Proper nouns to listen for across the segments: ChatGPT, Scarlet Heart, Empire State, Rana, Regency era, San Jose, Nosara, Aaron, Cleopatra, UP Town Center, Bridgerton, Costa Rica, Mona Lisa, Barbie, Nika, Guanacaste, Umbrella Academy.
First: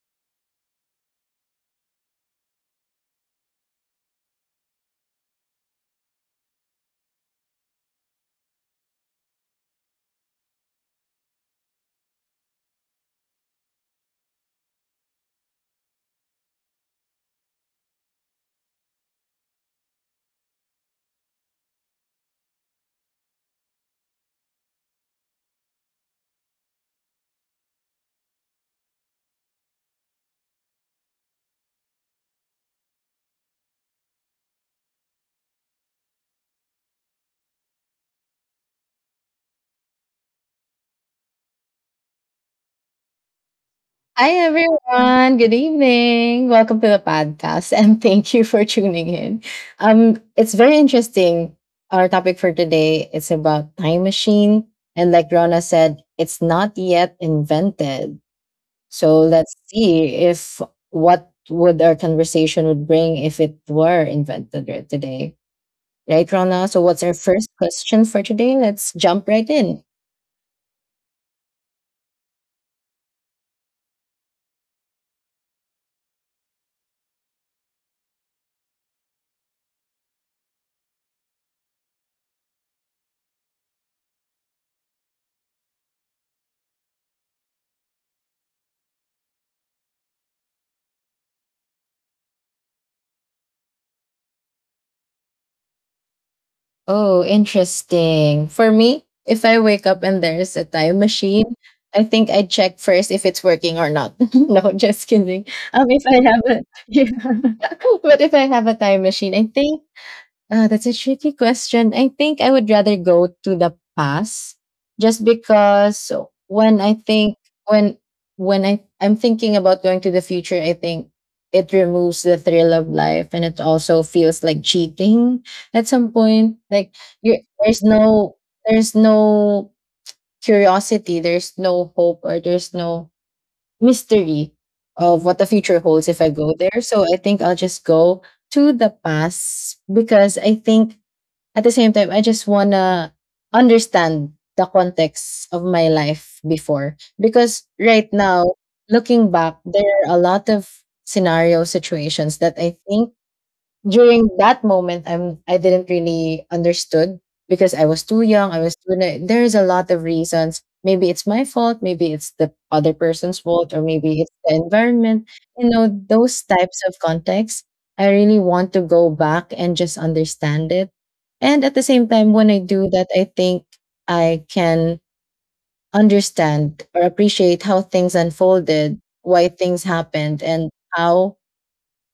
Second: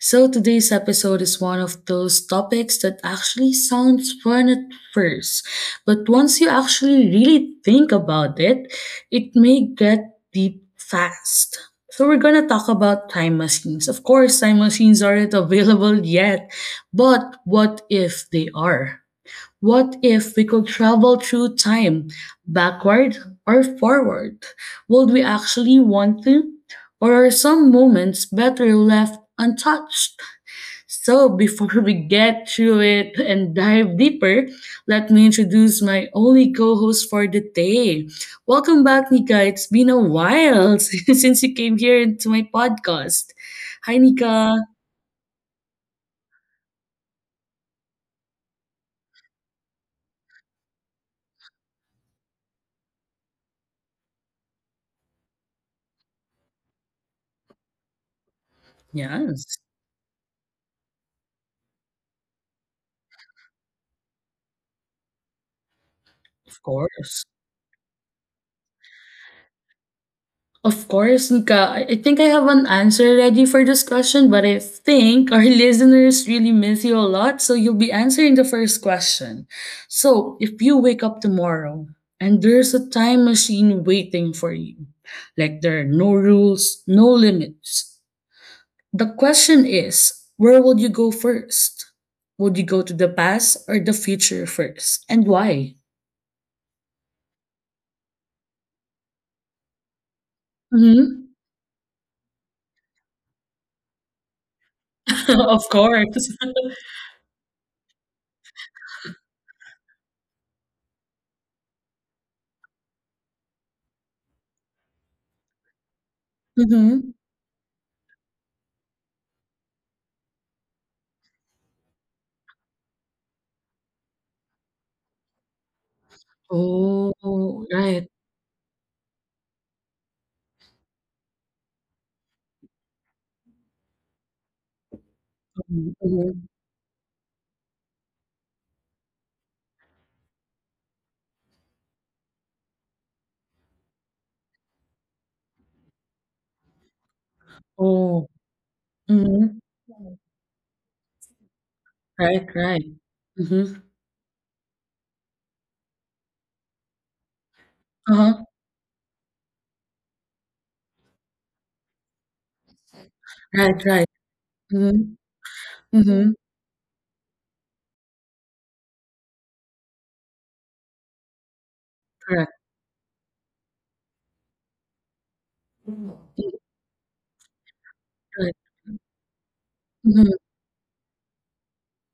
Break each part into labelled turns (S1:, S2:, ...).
S1: So today's episode is one of those topics that actually sounds fun at first, but once you actually really think about it, it may get deep fast. So we're gonna talk about time machines. Of course, time machines aren't available yet, but what if they are? What if we could travel through time, backward or forward? Would we actually want to? Or are some moments better left untouched? So, before we get through it and dive deeper, let me introduce my only co host for the day. Welcome back, Nika. It's been a while since you came here into my podcast. Hi,
S2: Hi
S1: Nika.
S2: everyone. Good evening. Welcome to the podcast and thank you for tuning in. It's very interesting. Our topic for today is about time machine, and like Rona said, it's not yet invented. So
S1: Yes,
S2: let's see if what would our conversation would bring if it were invented right today. Right,
S1: of
S2: Rona? So what's
S1: course.
S2: our first question for today? Let's jump right in.
S1: Of course, Nika. I think I have an answer ready for this question, but I think our listeners really miss you a lot, so you'll be answering the first question. So, if you wake up tomorrow and there's a time machine waiting for you, like there are no rules, no limits, the question is where would you go first? Would you go to the past or the future first, and why?
S2: Oh, interesting. For me, if I wake up and there's a time
S1: Hmm.
S2: machine, I think I'd check first if it's working or not. No, just
S1: Of
S2: kidding. If
S1: course.
S2: I have a, Yeah. But if I have a time machine, I think that's a tricky question. I think I would rather go to the past, just because when I
S1: Hmm.
S2: think when when I'm thinking about going to the future. I think it removes the thrill of life, and it also feels like cheating at some point. Like, you
S1: Oh,
S2: there's
S1: right.
S2: no there's no curiosity, there's no hope, or there's no mystery of what the future
S1: Mhm,
S2: holds if I
S1: mhm.
S2: go there. So I think I'll just go to the past, because I think, at the same time, I just wanna understand the context of my life before. Because right
S1: Oh,
S2: now, looking
S1: mhm.
S2: back, there are a lot of scenario situations
S1: Right,
S2: that I
S1: right.
S2: think,
S1: Mhm.
S2: during that moment, I didn't really understood. Because I was too
S1: Uh-huh.
S2: young, I was too na- there's a lot of reasons. Maybe it's my fault, maybe it's the other person's fault, or
S1: Right, right.
S2: maybe it's the
S1: Mhm.
S2: environment. You know,
S1: Mhm.
S2: those types of contexts, I really want to go back and just understand it. And at the same time, when
S1: Correct.
S2: I do that, I think I can
S1: Mm.
S2: understand or appreciate how things
S1: Right.
S2: unfolded, why things
S1: Mhm.
S2: happened, and how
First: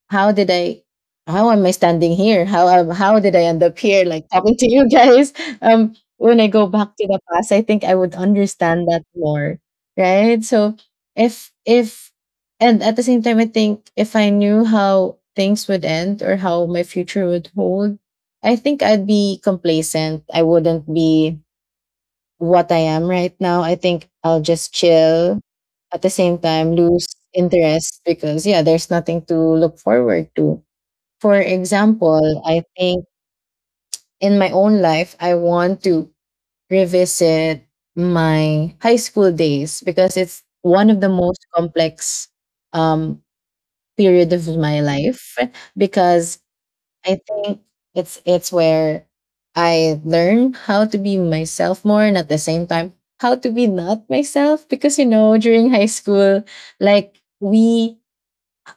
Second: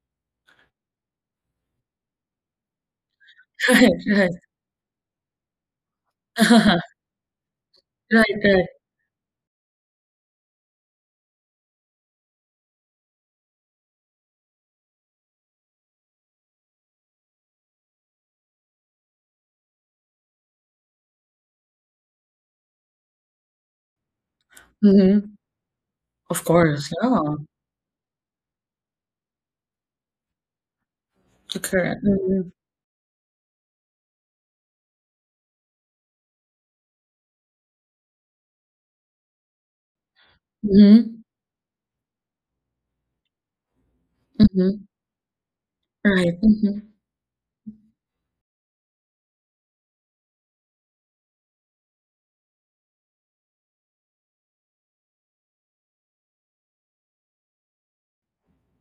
S2: how did I how am I standing here? How did I end up
S1: Right,
S2: here, like
S1: right.
S2: talking to you guys? When I go back to the past, I think I would
S1: Right, right.
S2: understand that more. Right? So, if and at the same time, I think if I knew how things would end or how my future would hold, I think I'd be complacent. I wouldn't be what I am right now. I think I'll just
S1: Mhm.
S2: chill, at the same
S1: Of
S2: time
S1: course,
S2: lose
S1: yeah.
S2: interest, because yeah, there's nothing to look forward to. For
S1: Correct.
S2: example,
S1: Mhm.
S2: I think in my own life, I want to revisit my high school days, because it's one of the
S1: Mhm.
S2: most complex um, period of my
S1: Mhm.
S2: life.
S1: Right.
S2: Because
S1: Mhm.
S2: I think it's where I learn how to be myself more, and at the same time how to be not myself, because, you know, during high school, like, we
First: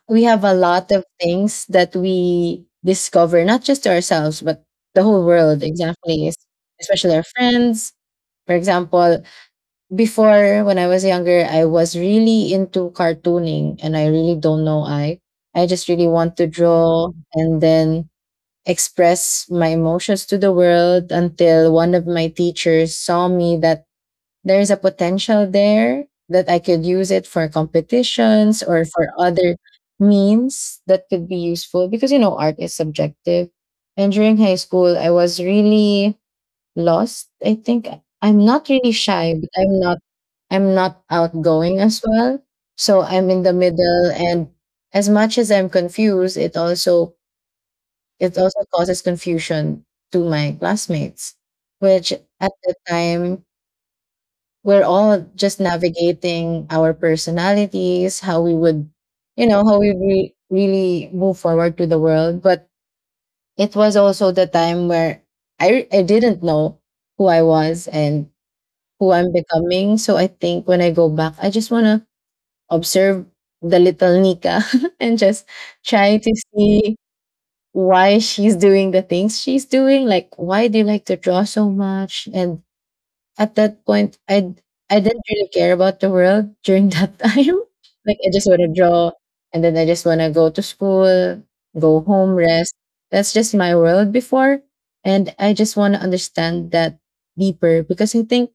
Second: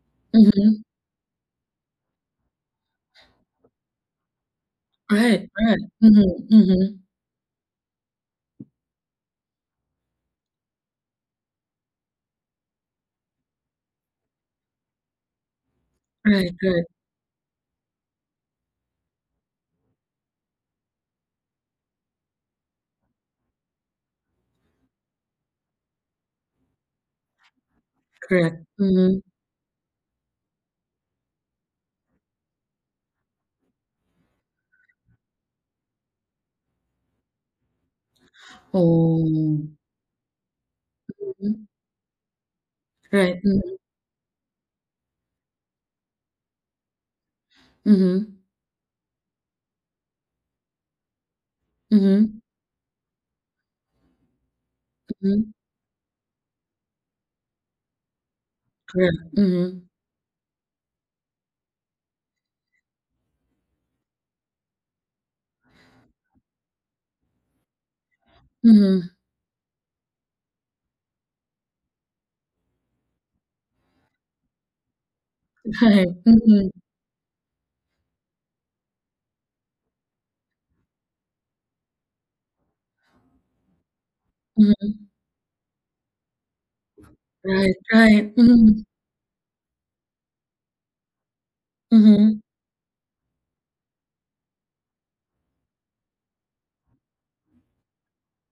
S2: we have a
S1: Mhm.
S2: lot of things that we discover, not just to ourselves, but the whole
S1: Right,
S2: world,
S1: right.
S2: exactly,
S1: Mhm. Mhm.
S2: especially our friends. For example, before, when I was younger, I was really into cartooning, and I really don't know. I just really want to
S1: Right, right.
S2: draw and then express my emotions to the world, until one of my teachers saw me that there's a potential there, that I could use it for competitions
S1: Correct.
S2: or for
S1: Mhm.
S2: other means that could be useful, because, you know, art is subjective. And during high school, I was really lost. I think I'm not really shy, but
S1: Oh.
S2: I'm not
S1: Mhm.
S2: outgoing as well. So I'm in
S1: Right.
S2: the
S1: Mhm.
S2: middle, and as much as I'm confused, it also it
S1: Mhm.
S2: also causes confusion to my classmates, which,
S1: Mhm.
S2: at the time, we're all
S1: Mhm.
S2: just navigating our personalities, how we would,
S1: Correct.
S2: you know, how we
S1: Mhm.
S2: really move forward to the world. But it was also the time where I didn't know who I was and who
S1: Mhm.
S2: I'm becoming. So I think when I go back, I just want to observe the little Nika and just
S1: Right.
S2: try to
S1: Mhm.
S2: see why she's doing the things she's doing. Like, why do you like to draw so much? And at that point, i
S1: Mhm.
S2: i didn't really care about the world during that time.
S1: Right,
S2: Like, I
S1: right.
S2: just want to
S1: Mhm.
S2: draw, and then I just want to go to school, go home,
S1: Mhm.
S2: rest. That's just my world before, and I just want to understand that deeper, because I think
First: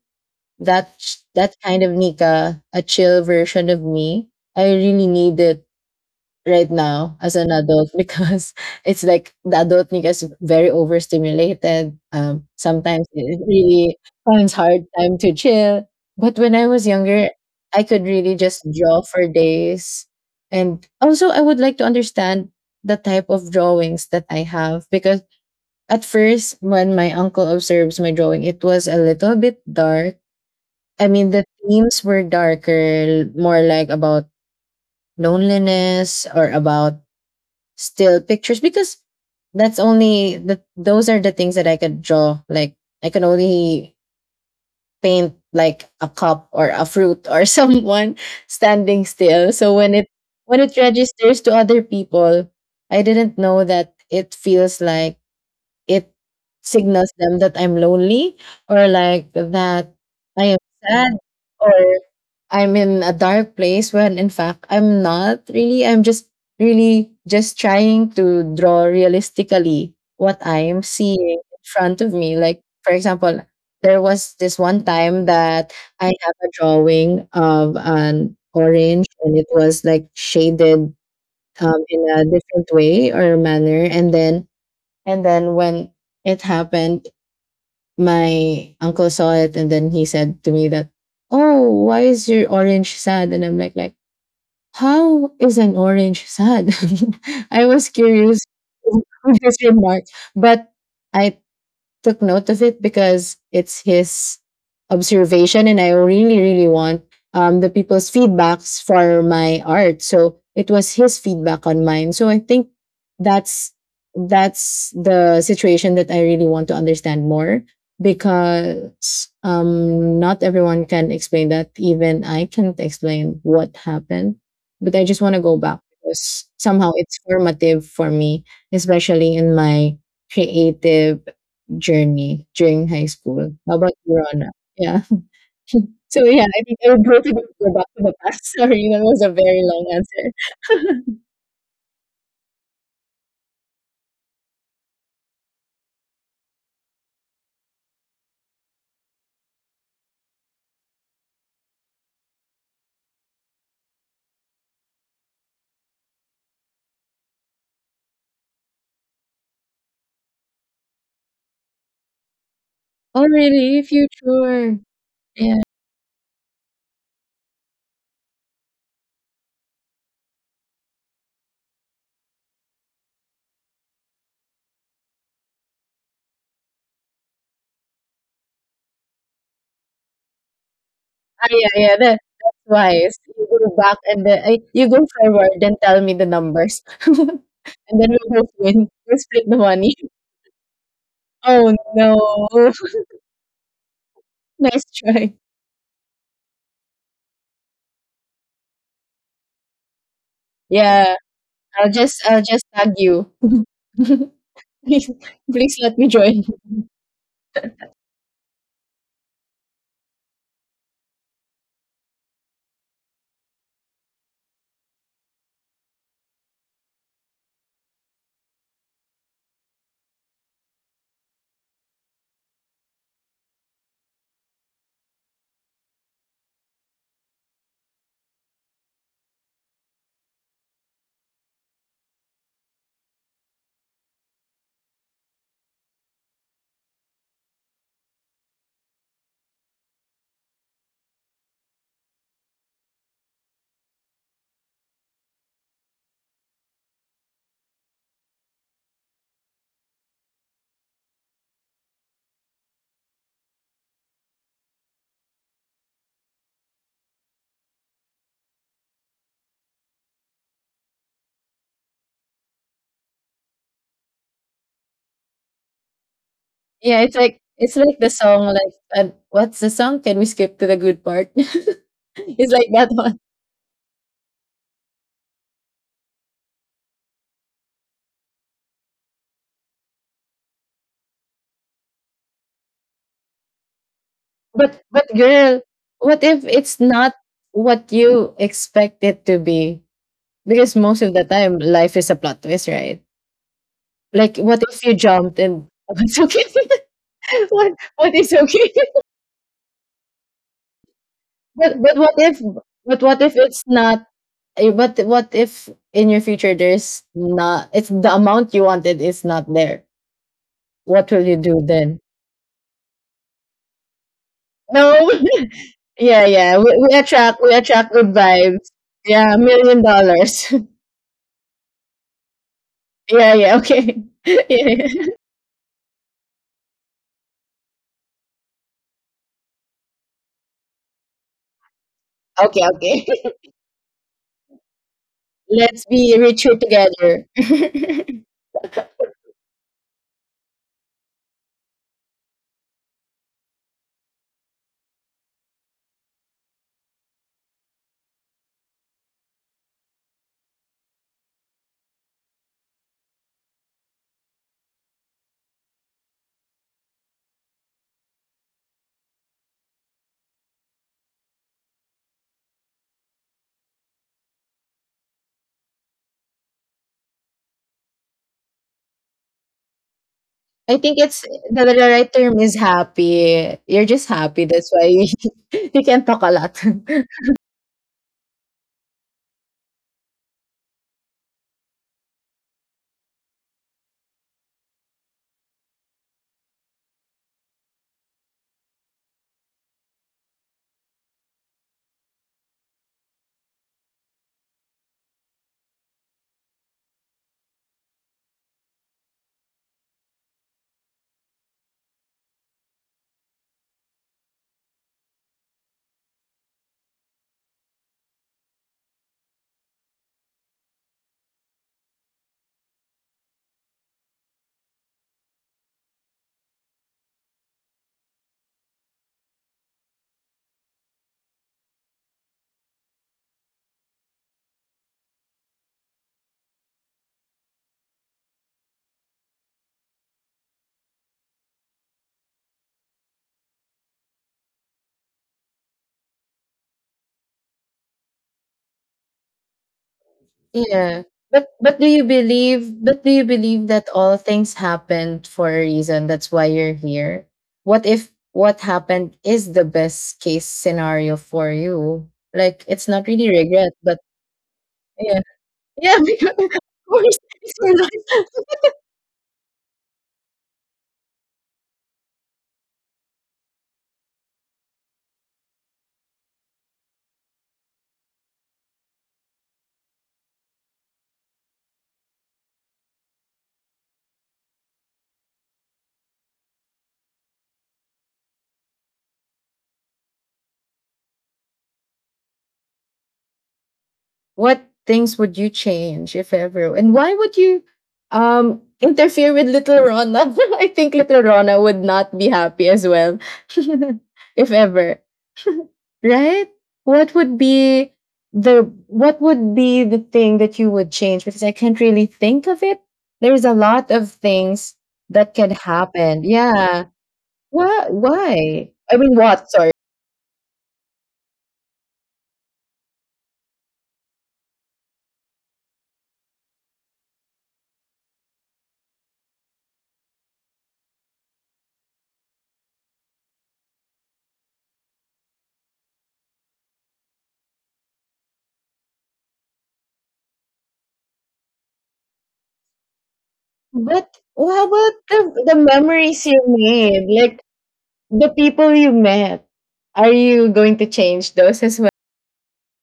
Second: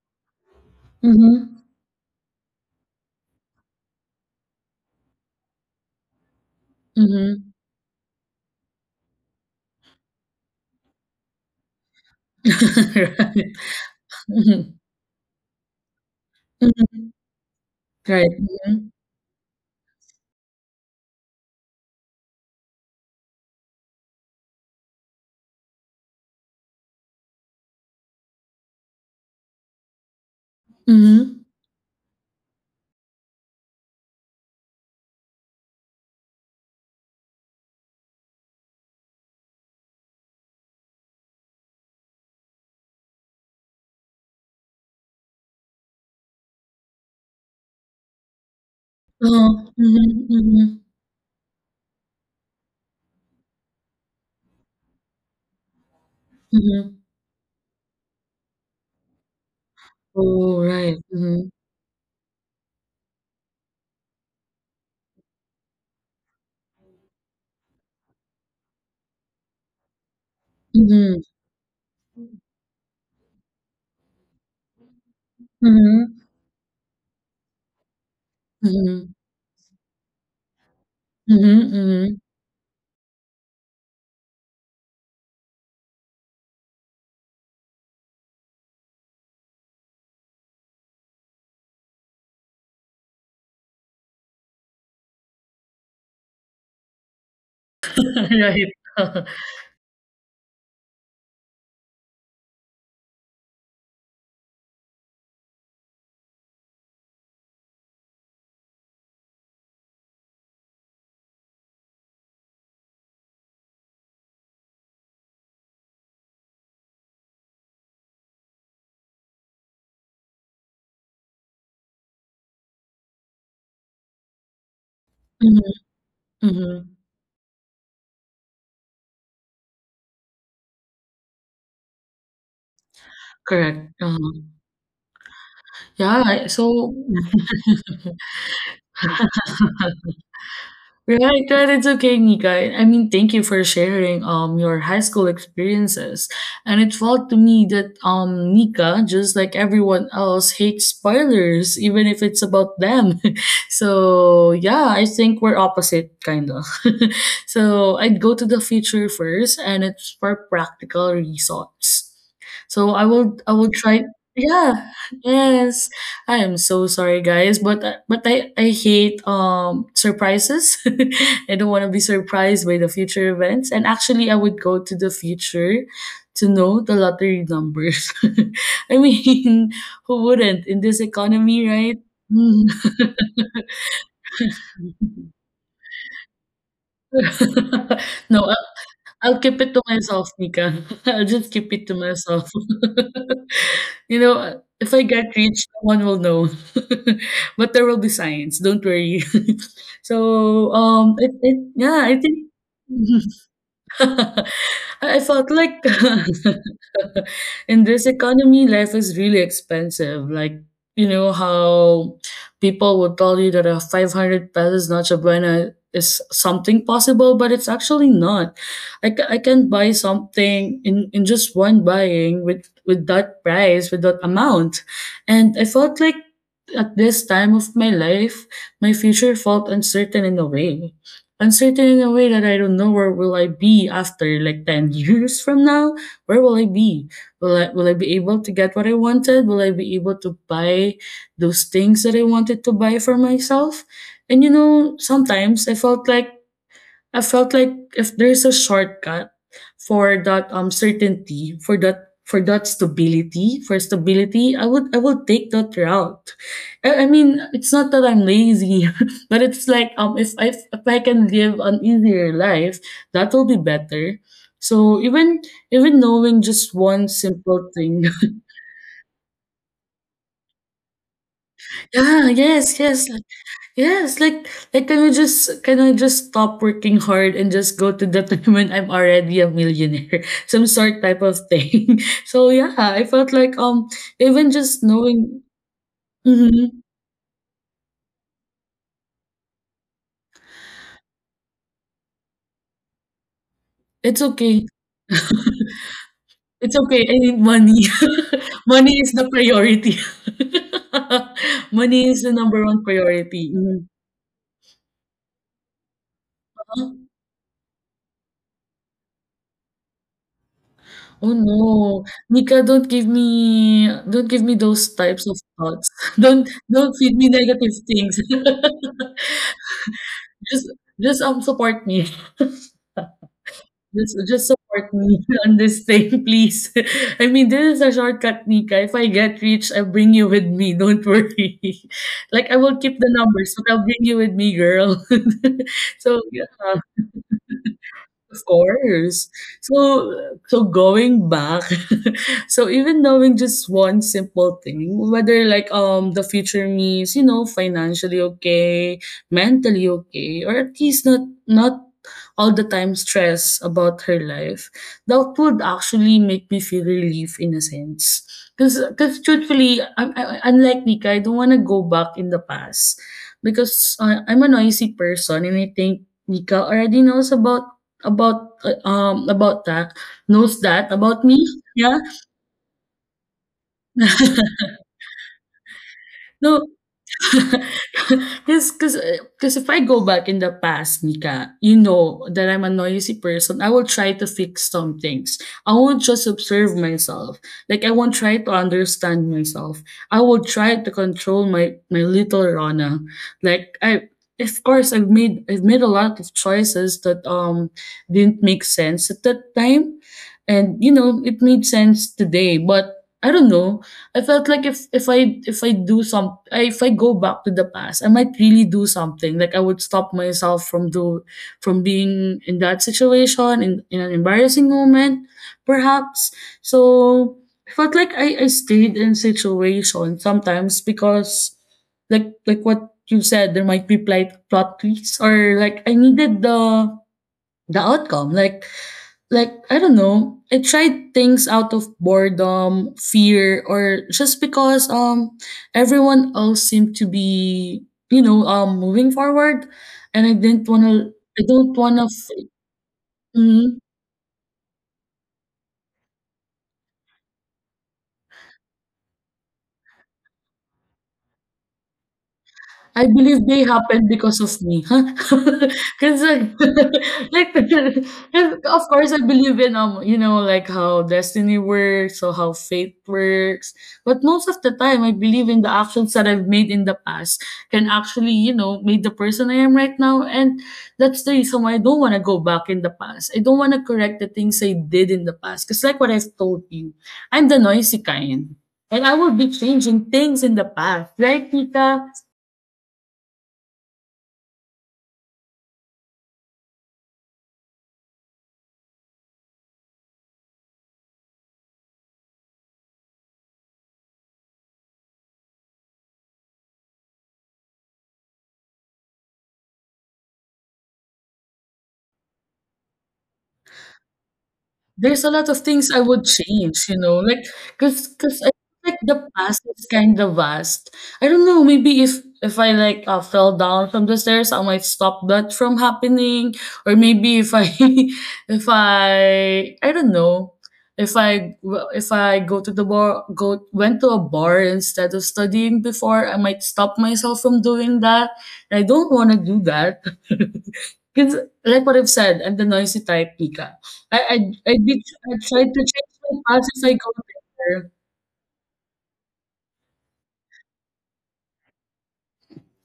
S2: that that
S1: Mhm.
S2: kind of Nika, a chill version of me, I really needed right now as an
S1: Mhm.
S2: adult. Because it's like, the adult me is very overstimulated. Sometimes it
S1: Right.
S2: really finds
S1: Mhm.
S2: hard time to chill. But when I was
S1: Mhm.
S2: younger, I could
S1: Right.
S2: really just
S1: Mhm.
S2: draw for days. And also, I would like to understand the type of drawings that I have, because at first, when my uncle observes my drawing, it was a little bit dark. I mean, the
S1: Mhm.
S2: themes were darker, more like about loneliness or about still pictures, because that's only the those are the things that I could draw. Like, I can only paint like a cup or a fruit or someone standing still.
S1: Oh.
S2: So when it
S1: Mhm.
S2: when it
S1: Mhm.
S2: registers to other people, I didn't know that it feels like it
S1: Mhm.
S2: signals them that I'm lonely, or like that I am
S1: Oh, right.
S2: sad,
S1: Mhm.
S2: or I'm in a dark place, when in fact I'm not really. I'm just really just trying to draw realistically what I'm
S1: Mhm.
S2: seeing in front of me. Like, for example, there was this one time that I
S1: Mhm.
S2: have a drawing of an orange,
S1: Mhm.
S2: and it was like shaded
S1: Mhm.
S2: in
S1: Mhm.
S2: a different way or manner. And then, when it happened, my uncle saw it, and then he said to me that, "Oh, why is your orange sad?" And I'm like, how is an orange sad? I was curious
S1: Right.
S2: with this remark, but I took note of it, because it's his observation, and I really, really want the people's feedbacks for my art. So it was his feedback on mine. So I think that's that's the situation that I really want to understand more, because not everyone can explain that. Even I can't explain what happened. But I just want to go
S1: Mhm.
S2: back because somehow
S1: Mhm.
S2: it's formative for me, especially in my creative journey during high school. How
S1: Correct.
S2: about you,
S1: Uh-huh.
S2: Rona? Yeah.
S1: Yeah,
S2: So yeah,
S1: I
S2: I think I
S1: so
S2: would go to the, go back to the past. Sorry, that was a very long answer.
S1: right, right. It's okay, Nika. I mean, thank you for sharing your high school experiences. And it felt to me that Nika, just like everyone else, hates spoilers, even if it's about them. So yeah, I think we're opposite kinda. So I'd go to the future first, and it's for practical results. So I
S2: Oh,
S1: will I will
S2: really?
S1: try.
S2: Future.
S1: Yeah.
S2: Yeah.
S1: Yes. I am so sorry, guys, but I hate surprises. I don't want to be surprised by the future events. And actually, I would go to the future to know the lottery numbers. I mean, who wouldn't in this
S2: Ah,
S1: economy,
S2: yeah, yeah.
S1: right?
S2: That's
S1: Mm.
S2: wise. You go back, and then you go forward, then tell me the numbers, and then we'll both
S1: No,
S2: win. We'll
S1: I'll
S2: split the
S1: keep it to
S2: money.
S1: myself, Nika. I'll just keep
S2: Oh
S1: it to
S2: no!
S1: myself. You know,
S2: Nice
S1: if I get
S2: try.
S1: rich, no one will know. But there will be signs, don't worry. So,
S2: Yeah, I'll
S1: yeah, I
S2: just I'll
S1: think
S2: just tag you. Please,
S1: I felt like
S2: please let me join.
S1: in this economy, life is really expensive. Like, you know, how people would tell you that a 500 pesos nacho buena is something possible, but it's actually not. I can buy something in just one buying with that price, with that amount. And I felt like at this time of my life, my future felt uncertain in a way uncertain in a way that I don't know where will I be after like 10 years from now. Where will I be? Will I be able to get what I wanted? Will I be able to buy those things that I wanted to buy for myself? And you know, sometimes I felt like if there's a shortcut for that certainty, for that stability, for stability, I would take that route. I mean, it's not that I'm lazy, but it's like if I can live an easier life, that will be better. So even even knowing just
S2: Yeah,
S1: one
S2: it's like
S1: simple
S2: it's like
S1: thing,
S2: the song, like, what's the song? Can we skip to the good part?
S1: yeah,
S2: It's like
S1: yes,
S2: that
S1: yes,
S2: one.
S1: Yes, like can you just can I just stop working hard and just go to the time when I'm already a millionaire? Some sort type of thing. So yeah, I felt like even
S2: But
S1: just
S2: but
S1: knowing
S2: girl, what if
S1: mm-hmm,
S2: it's not what you expect it to be? Because most of the time, life is a plot twist, right?
S1: it's
S2: Like, what
S1: okay.
S2: if you jumped and what's okay?
S1: It's okay. I need
S2: what
S1: money.
S2: what is okay?
S1: Money is the priority.
S2: But
S1: Money
S2: what
S1: is the
S2: if
S1: number one
S2: but what if
S1: priority.
S2: it's
S1: Mhm.
S2: not eh, but what if in your future
S1: Huh?
S2: there's not it's the amount you wanted is not there? What will
S1: Oh
S2: you do then?
S1: no, Mika, don't give me those
S2: No.
S1: types of thoughts.
S2: Yeah, yeah. We,
S1: Don't
S2: we
S1: feed me
S2: attract we
S1: negative
S2: attract good
S1: things.
S2: vibes. Yeah, $1 million.
S1: Just just, support me.
S2: Yeah, yeah, okay.
S1: Just
S2: Yeah,
S1: just
S2: yeah.
S1: support me on this thing, please. I mean, this is a shortcut, Nika. If I get rich, I'll bring you with me. Don't worry. Like, I
S2: Okay,
S1: will keep the
S2: okay.
S1: numbers, but I'll bring you with me, girl.
S2: Let's be
S1: So, yeah.
S2: richer together.
S1: Of course. So so going back, so even knowing just one simple thing, whether like the future me is you know, financially okay, mentally okay, or at least not all the time stress about her life, that would actually make me feel relief in a sense. Because truthfully, I'm, I, unlike Nika, I don't want to go back in the past because I'm a noisy person and I think Nika already knows about that knows
S2: I
S1: that
S2: think,
S1: about me,
S2: the
S1: yeah.
S2: right term is happy. You're just happy. That's why you can talk a lot.
S1: No. Cause, cause if I go back in the past, Nika, you know that I'm a noisy person. I will try to fix some things. I won't just observe myself. Like I won't try to understand myself. I will try to control my little Rana. Like I of course I've made a lot of choices that didn't make sense at that time. And you know, it made sense today, but I don't know. I felt like if I go back to the past, I might really do something. Like I would stop myself from being in that situation in an embarrassing moment, perhaps. So I felt like I stayed in situation sometimes because like what you said, there might be plot twists or like I needed the outcome like I don't know I tried things out of boredom fear or just because everyone else seemed to be you know moving forward and I didn't want
S2: Yeah.
S1: to i
S2: But
S1: don't
S2: but do
S1: want
S2: you believe but do you believe
S1: to
S2: that all things happened for a reason? That's why you're here. What if what happened is the best case scenario for you? Like, it's
S1: I
S2: not really
S1: believe they
S2: regret, but
S1: happened because of me. Huh?
S2: yeah. Yeah,
S1: Because
S2: because
S1: like,
S2: of course
S1: like
S2: it's your life.
S1: of course I believe in you know like how destiny works or how fate works, but most of the time I believe in the actions that I've made in the past can actually you know make the person I am right now, and that's the reason why I don't want to go back in the past. I don't want to correct the things I did in the past because like what I've told you, I'm the noisy kind. And I will be changing things in the past, right, Tika?
S2: What things would you change if ever? And why would you interfere with little Rona? I think little Rona would not be happy as well. If ever. Right? What would be what would be the thing that you would change? Because I can't really think of it. There's a lot of things
S1: There's a
S2: that
S1: lot
S2: can
S1: of things I would
S2: happen.
S1: change,
S2: Yeah.
S1: you know, like
S2: Why?
S1: because I
S2: Why?
S1: feel
S2: I
S1: like
S2: mean,
S1: the
S2: what?
S1: past
S2: Sorry.
S1: is kind of vast. I don't know, maybe if I like fell down from the stairs, I might stop that from happening, or maybe if I if I I don't know if I well, if I go to the bar go went to a bar instead of studying before, I might stop myself from doing that. I don't want to do that. Because, like what I've said, I'm the noisy type, Pika.
S2: But
S1: I I
S2: how
S1: I
S2: about
S1: did I
S2: the
S1: tried to change
S2: memories you
S1: my past as I
S2: made?
S1: go
S2: Like
S1: there.
S2: the people you met. Are you going to change those as well?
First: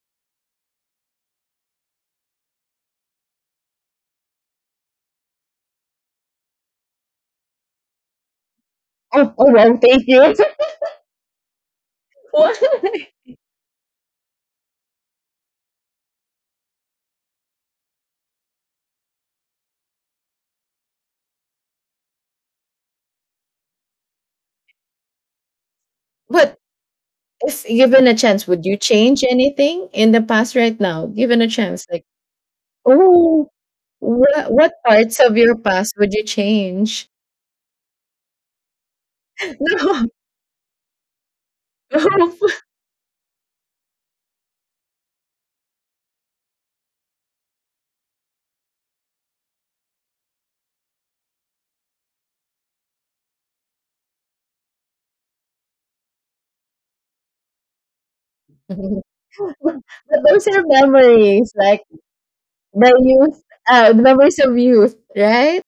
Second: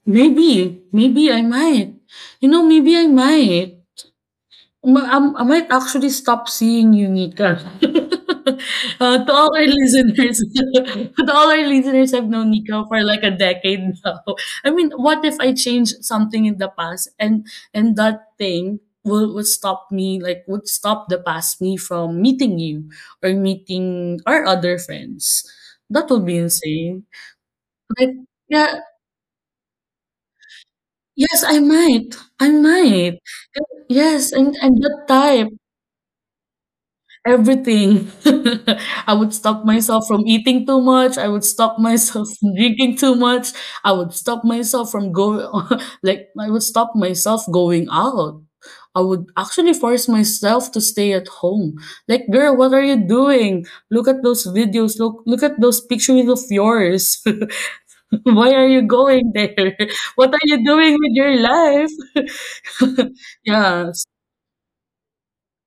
S1: Maybe, maybe I might. You know, maybe I might. Ma I might actually stop seeing you, Nika. To
S2: Oh,
S1: all
S2: oh
S1: our
S2: well, thank you.
S1: listeners, to all our listeners, I've known
S2: What?
S1: Nika for like a decade now. I mean, what if I change something in the past and that thing will would stop me, like would stop the past me from meeting you or meeting our other friends? That would be
S2: But
S1: insane.
S2: if given
S1: Like,
S2: a chance, would you
S1: yeah,
S2: change anything in the past right now? Given
S1: yes,
S2: a
S1: I
S2: chance, like...
S1: might, I might.
S2: Oh,
S1: Yes,
S2: what
S1: and that
S2: parts of
S1: type.
S2: your past would you change?
S1: Everything. I would stop myself from eating too much. I would stop
S2: No,
S1: myself
S2: no.
S1: from drinking too much. I would stop myself like, I would stop myself going out. I would actually force myself to stay at home. Like, girl, what are you doing? Look at those videos. Look at those pictures of yours. Why are you going there?
S2: But
S1: What are
S2: those
S1: you
S2: are
S1: doing with your
S2: memories, like
S1: life?
S2: the youth,
S1: Yeah,
S2: the memories of youth, right?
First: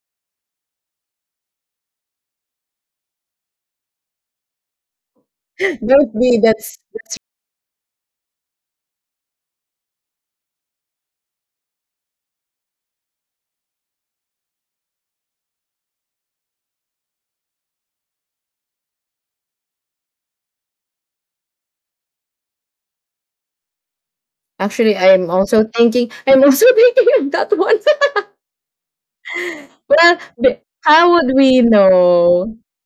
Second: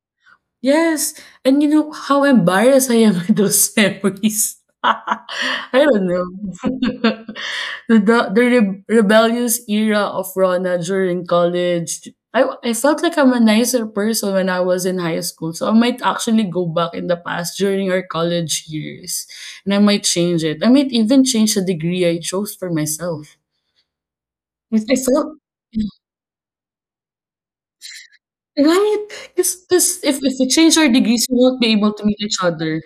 S1: yes, and you know how embarrassed I am with those memories. I don't
S2: Don't
S1: know.
S2: be. That's
S1: The rebellious era of Rona during college. I felt like I'm a nicer person when I was in high school. So I might actually go back in the past during our college years. And I might change it. I might even change the degree I chose for myself. I
S2: actually, I'm
S1: felt
S2: also thinking I'm also thinking of that one.
S1: right. Because
S2: Well,
S1: if we
S2: b-
S1: change our
S2: how
S1: degrees,
S2: would
S1: we
S2: we
S1: won't be able to meet each
S2: know?
S1: other.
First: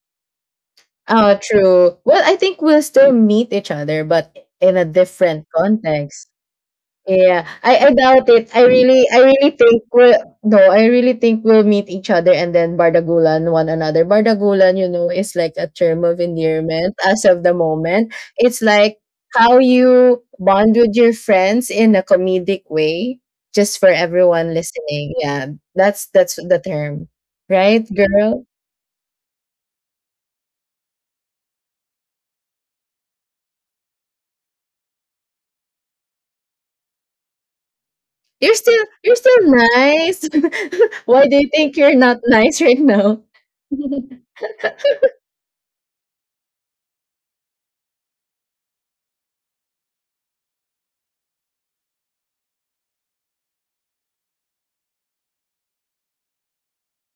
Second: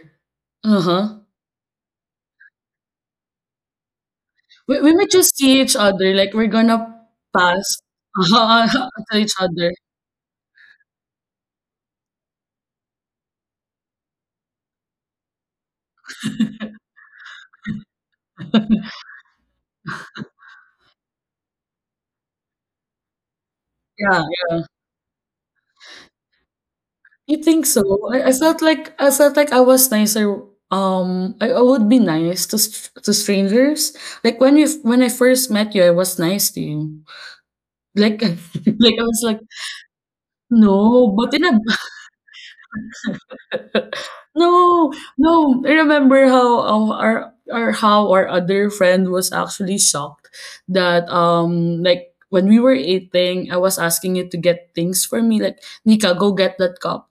S1: Uh-huh.
S2: Oh, true. Well, I think we'll still meet each other, but in
S1: We,
S2: a
S1: we might just
S2: different
S1: see each other,
S2: context.
S1: like we're gonna
S2: Yeah,
S1: pass
S2: I doubt it.
S1: to
S2: I
S1: each
S2: really
S1: other.
S2: think we'll No, I really think we'll meet each other and then bardagulan one another. Bardagulan is like a term of endearment as of the moment. It's like how you bond with your friends in a comedic way, just for
S1: Yeah,
S2: everyone listening. Yeah, that's the term.
S1: you think so?
S2: Right, girl?
S1: I felt like I was nicer. I would be nice to to strangers. Like when I first met you, I was nice to you. Like
S2: You're still
S1: like I
S2: you're
S1: was
S2: still
S1: like
S2: nice.
S1: no,
S2: Why do
S1: but
S2: you
S1: in a
S2: think you're not nice right now?
S1: No, no. I remember how our or how our other friend was actually shocked that like when we were eating, I was asking you to get things for me like Nika, go get that cup.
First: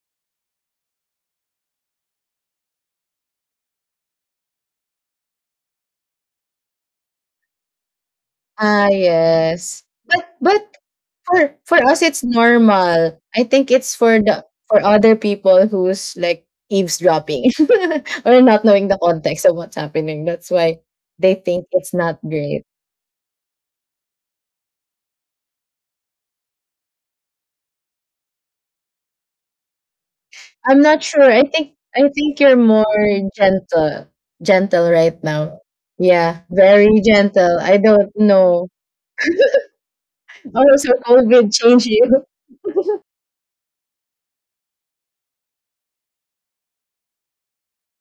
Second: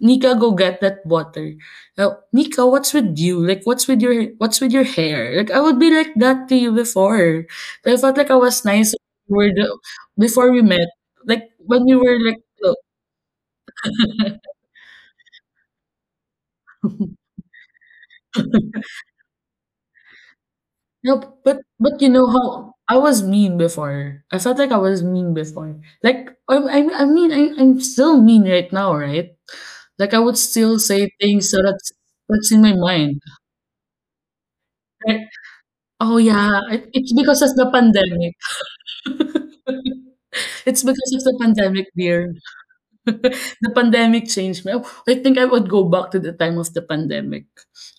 S1: Nika, go get that water. Nika, what's with you? Like, what's with your hair? Like, I would be like that to you before. So I felt like I was
S2: Ah,
S1: nice when we were
S2: yes. But
S1: before we
S2: but
S1: met. Like
S2: for for
S1: when we
S2: us
S1: were
S2: it's
S1: like.
S2: normal. I think it's for other people who's like eavesdropping or not knowing the context of what's happening. That's why they
S1: Nope,
S2: think it's
S1: but you
S2: not
S1: know
S2: great.
S1: how I was mean before. I felt like I was mean before. I mean I'm still mean right now, right? Like I would still
S2: I'm
S1: say
S2: not sure. I
S1: things so
S2: think I think
S1: that's in
S2: you're
S1: my
S2: more
S1: mind.
S2: gentle gentle
S1: Right?
S2: right now.
S1: Oh
S2: Yeah,
S1: yeah,
S2: very
S1: it's because of
S2: gentle.
S1: the
S2: I don't
S1: pandemic.
S2: know.
S1: It's
S2: Also,
S1: because of the
S2: COVID changed
S1: pandemic,
S2: you.
S1: dear. The pandemic changed me. I think I would go back to the time of the pandemic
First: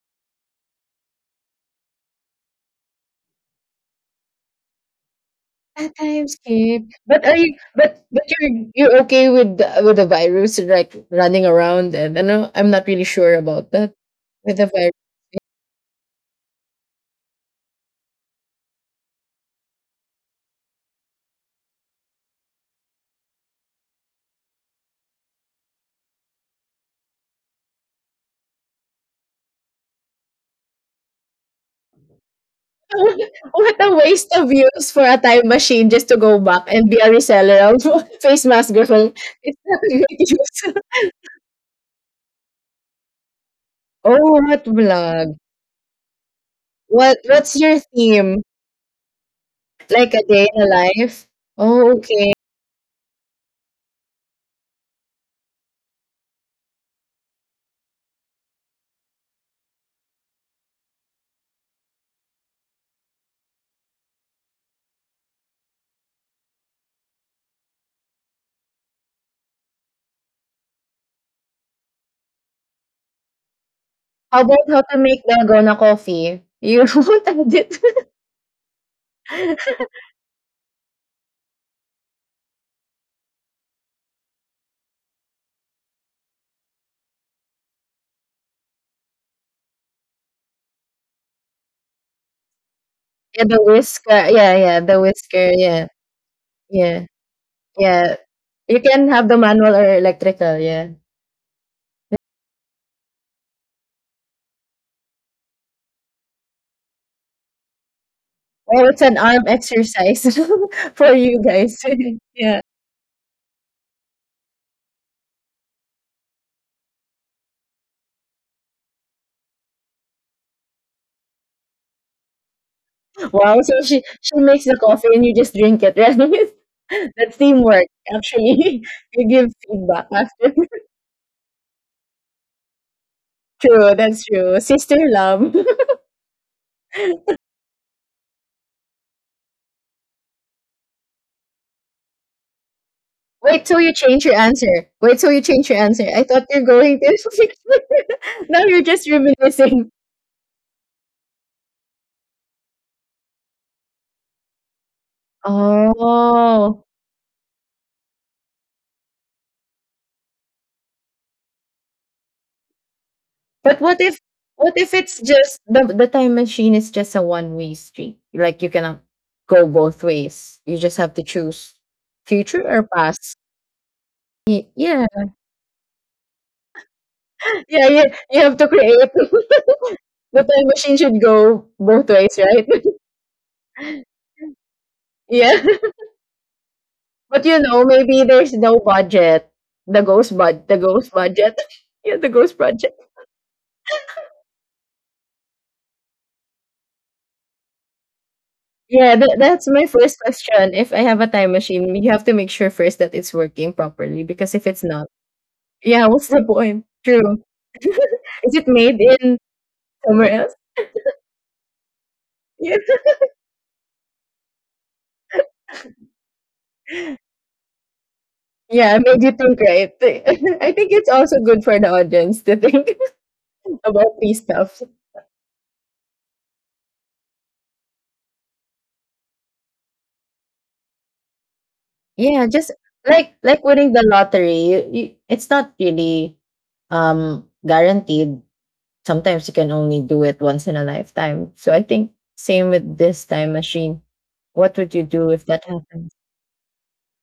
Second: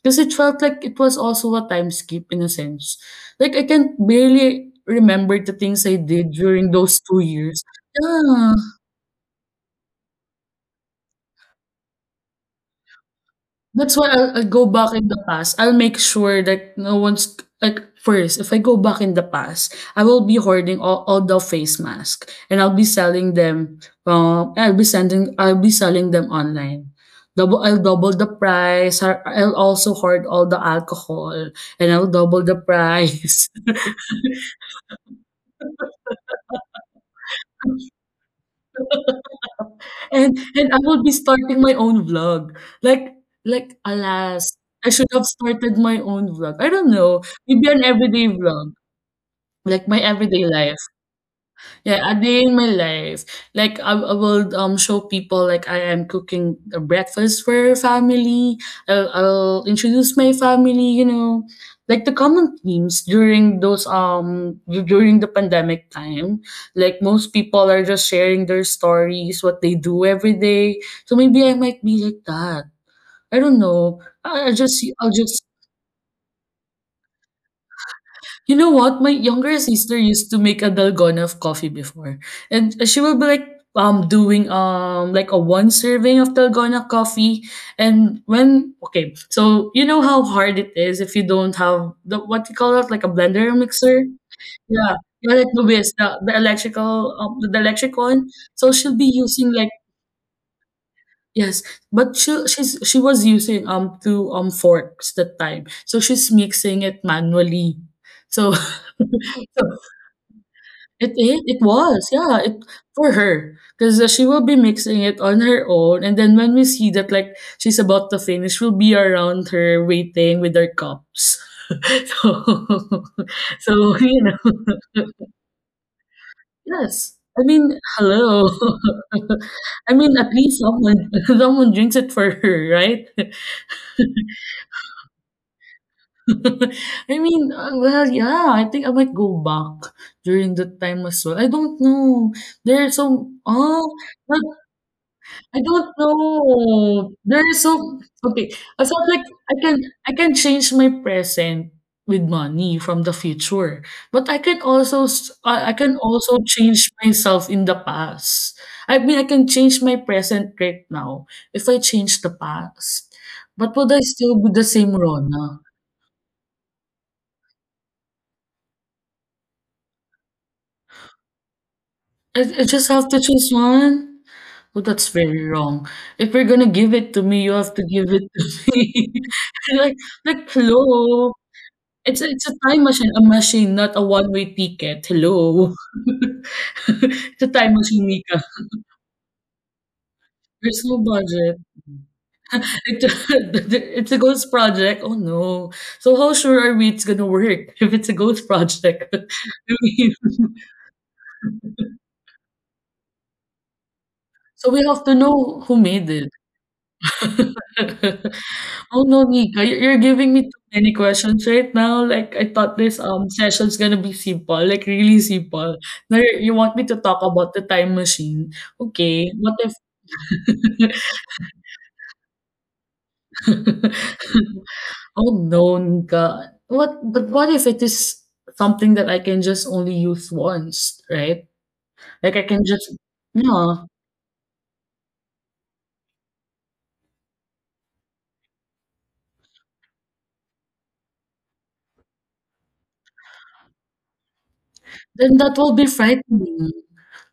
S1: because it felt like it was also a time skip in a sense. Like I can barely remember the things
S2: A
S1: I did during
S2: timescape.
S1: those two
S2: But are you
S1: years.
S2: but but
S1: Yeah.
S2: you're you're okay with the virus like running around, and I know I'm not really sure about
S1: That's
S2: that
S1: why I'll
S2: with
S1: go
S2: the
S1: back
S2: virus.
S1: in the past. I'll make sure that no one's like first. If I go back in the past, I will be hoarding all the face mask, and I'll be selling them. I'll be sending. I'll be selling them online. Double. I'll double the price. I'll also hoard all the alcohol, and I'll double the price.
S2: what a waste of use for a time machine just to go back and be a reseller of face mask girl. It's not a good
S1: And I
S2: use.
S1: will be starting my own vlog. Like
S2: oh,
S1: alas,
S2: what
S1: I should have
S2: vlog?
S1: started my own vlog. I don't know.
S2: What's
S1: Maybe an
S2: your
S1: everyday
S2: theme?
S1: vlog. Like my
S2: Like a
S1: everyday
S2: day in a
S1: life.
S2: life?
S1: Yeah,
S2: Oh,
S1: a
S2: okay.
S1: day in my life. Like I will show people like I am cooking a breakfast for family. I'll introduce my family, you know. Like the common themes during those during the pandemic time, like most people are just sharing their stories, what they do every day. So maybe I might be like that. I don't know.
S2: How about how to
S1: I'll
S2: make
S1: just
S2: dalgona coffee? You what I did?
S1: You know what? My younger sister used to make a dalgona of coffee before. And she will be like doing like a one serving of dalgona coffee and when okay so you know how hard it is if you don't have the what you call it like a blender or
S2: Yeah, the
S1: mixer
S2: whisker. Yeah, yeah,
S1: yeah
S2: the
S1: yeah like
S2: whisker. Yeah,
S1: the electrical
S2: yeah,
S1: the electric
S2: yeah.
S1: one so
S2: You
S1: she'll be
S2: can have the
S1: using like
S2: manual or electrical. Yeah.
S1: yes but she was using two forks that time so she's mixing it manually so
S2: Oh, it's an arm exercise for you
S1: It
S2: guys.
S1: was, yeah, it
S2: yeah.
S1: for her because she will be mixing it on her own, and then when we see that like she's about to finish, we'll be around her waiting with our cups. so,
S2: Wow.
S1: so
S2: So she
S1: you know,
S2: she makes the coffee and you just drink it, right?
S1: yes. I
S2: That's
S1: mean,
S2: teamwork,
S1: hello.
S2: actually. you give
S1: I
S2: feedback
S1: mean, at least
S2: after.
S1: someone someone drinks it for her, right?
S2: true. That's true. Sister love.
S1: I mean, well, yeah. I think I might go back during that time as well. I don't know. There are some.
S2: Wait till
S1: Oh,
S2: you change your answer. Wait till you
S1: I
S2: change your
S1: don't
S2: answer. I thought you're going
S1: know. There is
S2: to.
S1: so okay.
S2: now
S1: I
S2: you're
S1: felt
S2: just
S1: like I can
S2: reminiscing.
S1: I can change my present with money from the future, but I can also I can also change
S2: Oh.
S1: myself in the past. I mean, I can change my present right now if I change the past. But
S2: But
S1: would I
S2: what if
S1: still be the
S2: what
S1: same
S2: if it's
S1: Rona?
S2: just the time machine is just a one way street? Like you cannot go both ways. You just have to choose
S1: I
S2: future
S1: just
S2: or
S1: have to
S2: past.
S1: choose one. Well, that's
S2: Yeah,
S1: very wrong. If you're gonna give it to me, you have to
S2: yeah,
S1: give
S2: yeah.
S1: it
S2: You have
S1: to
S2: to
S1: me.
S2: create.
S1: like, like,
S2: the time machine should
S1: hello.
S2: go both
S1: It's a
S2: ways, right?
S1: time machine, a machine, not a one-way ticket.
S2: yeah,
S1: Hello. It's a
S2: but
S1: time machine,
S2: maybe
S1: Mika.
S2: there's no budget. The ghost bud,
S1: There's
S2: the
S1: no
S2: ghost
S1: budget.
S2: budget. yeah, the ghost
S1: It's
S2: budget.
S1: a it's a ghost project. Oh, no. So how sure are we it's gonna work if it's a ghost project? I
S2: Yeah, that's my
S1: mean,
S2: first question. If I have a time machine, you have to make sure first that it's working properly because
S1: so
S2: if
S1: we
S2: it's
S1: have to
S2: not.
S1: know who made
S2: Yeah,
S1: it.
S2: what's the point? True. Is it
S1: Oh,
S2: made
S1: no,
S2: in
S1: Nika, you're giving
S2: somewhere
S1: me too
S2: else?
S1: many questions right now. Like, I thought
S2: Yeah.
S1: this, session's gonna be simple, like, really simple. Now you want me to talk about the time machine.
S2: Yeah, it
S1: Okay,
S2: made you
S1: what
S2: think,
S1: if
S2: right? I think it's also good for the audience to think about these stuff.
S1: Oh, no, God. What, but what if it is something that I can just only use once, right? Like I
S2: Yeah,
S1: can
S2: just
S1: just,
S2: like
S1: no.
S2: winning the lottery, it's not really guaranteed. Sometimes you can only do it once in a lifetime. So I think same with this time machine. What would you
S1: Then
S2: do if
S1: that will
S2: that
S1: be
S2: happens?
S1: frightening.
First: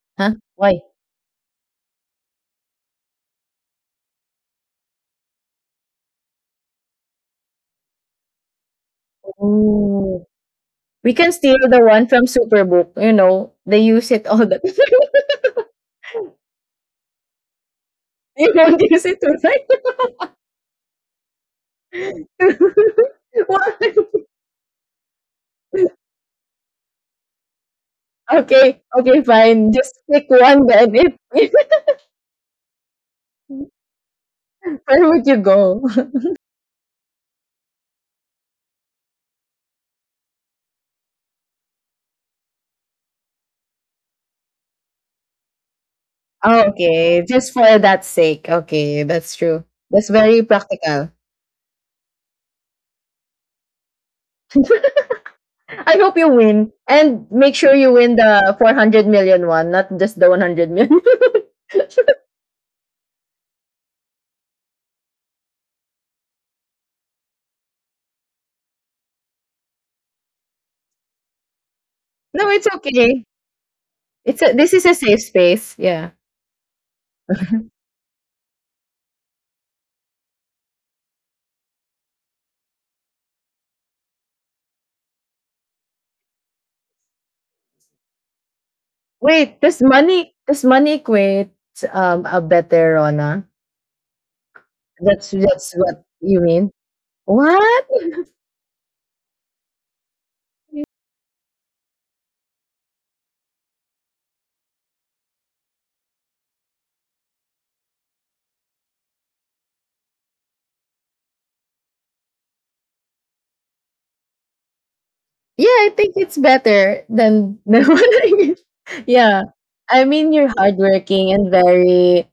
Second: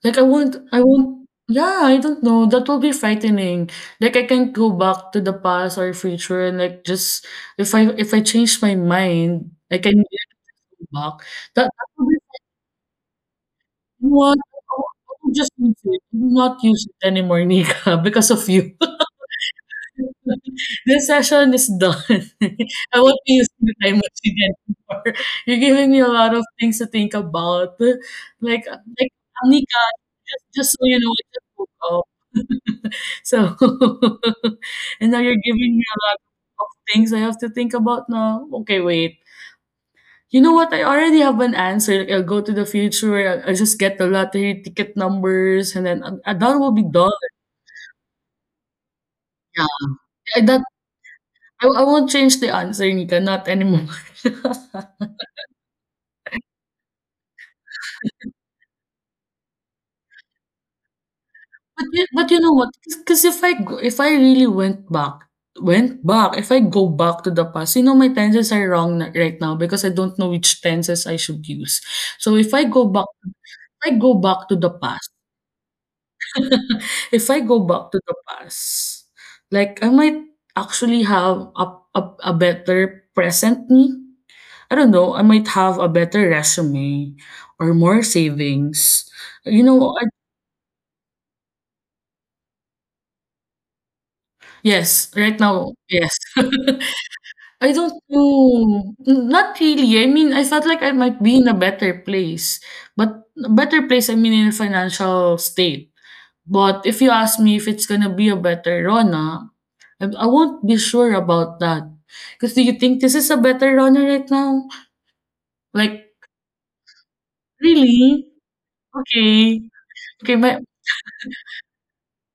S1: Like
S2: Huh? Why?
S1: I won't, yeah, I don't know. That will be frightening. Like I can go back to the past or future and like just if I change my mind, I can
S2: Ooh.
S1: go
S2: We
S1: back.
S2: can steal
S1: That,
S2: the
S1: that
S2: one
S1: will be
S2: from Superbook. You know, they use it all
S1: what
S2: the
S1: I
S2: time.
S1: will just use it. I will not use it anymore, Nika, because of
S2: you
S1: you.
S2: don't use it to write.
S1: This session is done. I won't be using the
S2: What?
S1: time much again anymore. You're giving me a lot of things to think about.
S2: Okay,
S1: Like
S2: okay, fine.
S1: Anika,
S2: Just pick one
S1: just so
S2: then.
S1: you know,
S2: If,
S1: I just woke up. So,
S2: where
S1: and now
S2: would
S1: you're
S2: you
S1: giving me
S2: go?
S1: a lot of things I have to think about now. Okay, wait. You know what? I already have an answer. Like, I'll go to the future. I'll just get the lottery ticket numbers, and then that will be done.
S2: okay, just for that sake. Okay, that's true. That's very
S1: Yeah,
S2: practical.
S1: I won't change the answer, Nika, not anymore.
S2: I hope you win, and make sure you win the 400 million one, not just the 100 million.
S1: But you know what, because if I go if I really went back, if I go back to the past, you know my tenses are wrong na right now because I don't know which tenses I should use. So
S2: no,
S1: if I
S2: it's
S1: go back
S2: okay.
S1: if I go
S2: It's
S1: back
S2: a,
S1: to the
S2: this is a
S1: past,
S2: safe space. Yeah.
S1: if I go back to the past, like I might actually have a a better present me. I don't know, I might have a better resume or more savings.
S2: Wait,
S1: You
S2: does
S1: know, I,
S2: money does money equate a beterona?
S1: yes,
S2: That's
S1: right now,
S2: that's what
S1: yes.
S2: you mean?
S1: I
S2: What?
S1: don't know. Not really. I mean, I felt like I might be in a better place. But a better place, I mean, in a financial state. But if you ask me if it's gonna be a better Rona, I won't be sure about that. Because do you think this is a better Rona right now?
S2: Yeah, I
S1: Like,
S2: think it's better than than what
S1: really?
S2: I mean. Yeah.
S1: Okay.
S2: I mean
S1: Okay,
S2: you're
S1: my,
S2: hardworking and very,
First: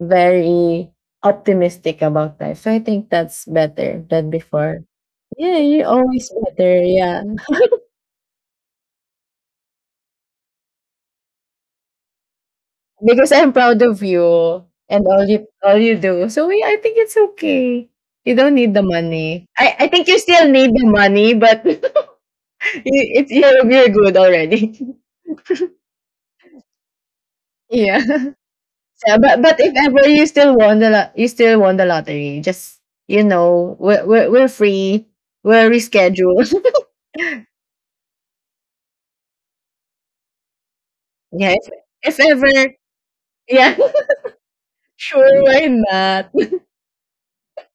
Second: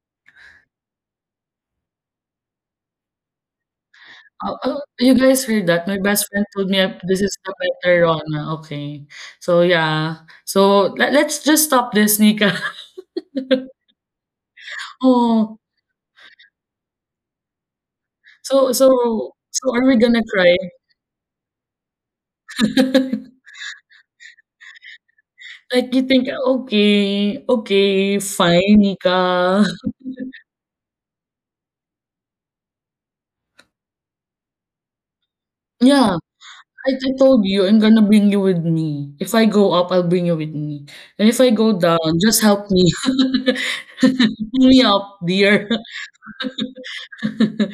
S2: very optimistic about life. So I think that's better than
S1: Oh
S2: before.
S1: oh, you guys
S2: Yeah,
S1: heard
S2: you're
S1: that? My best
S2: always
S1: friend told
S2: better.
S1: me, "This
S2: Yeah.
S1: is the better Rona." Okay. So, yeah. So, let's just stop this, Nika.
S2: Because I'm proud of you and all you
S1: Oh,
S2: all you do. So yeah, I think it's okay. You don't need
S1: so
S2: the
S1: so
S2: money. I,
S1: so
S2: I
S1: are we
S2: think you
S1: gonna
S2: still
S1: cry?
S2: need the money, but you're good already.
S1: Like, you think, "Okay,
S2: yeah.
S1: okay, fine,
S2: So, but
S1: Nika."
S2: if ever you still won the you still won the lottery, just you know we're free. We're
S1: Yeah,
S2: rescheduled.
S1: I told you I'm gonna bring you with me. If I go up, I'll bring you with me. And if I
S2: yeah.
S1: go down,
S2: If
S1: just help
S2: ever,
S1: me.
S2: yeah.
S1: Pull me up,
S2: Sure, why
S1: dear.
S2: not?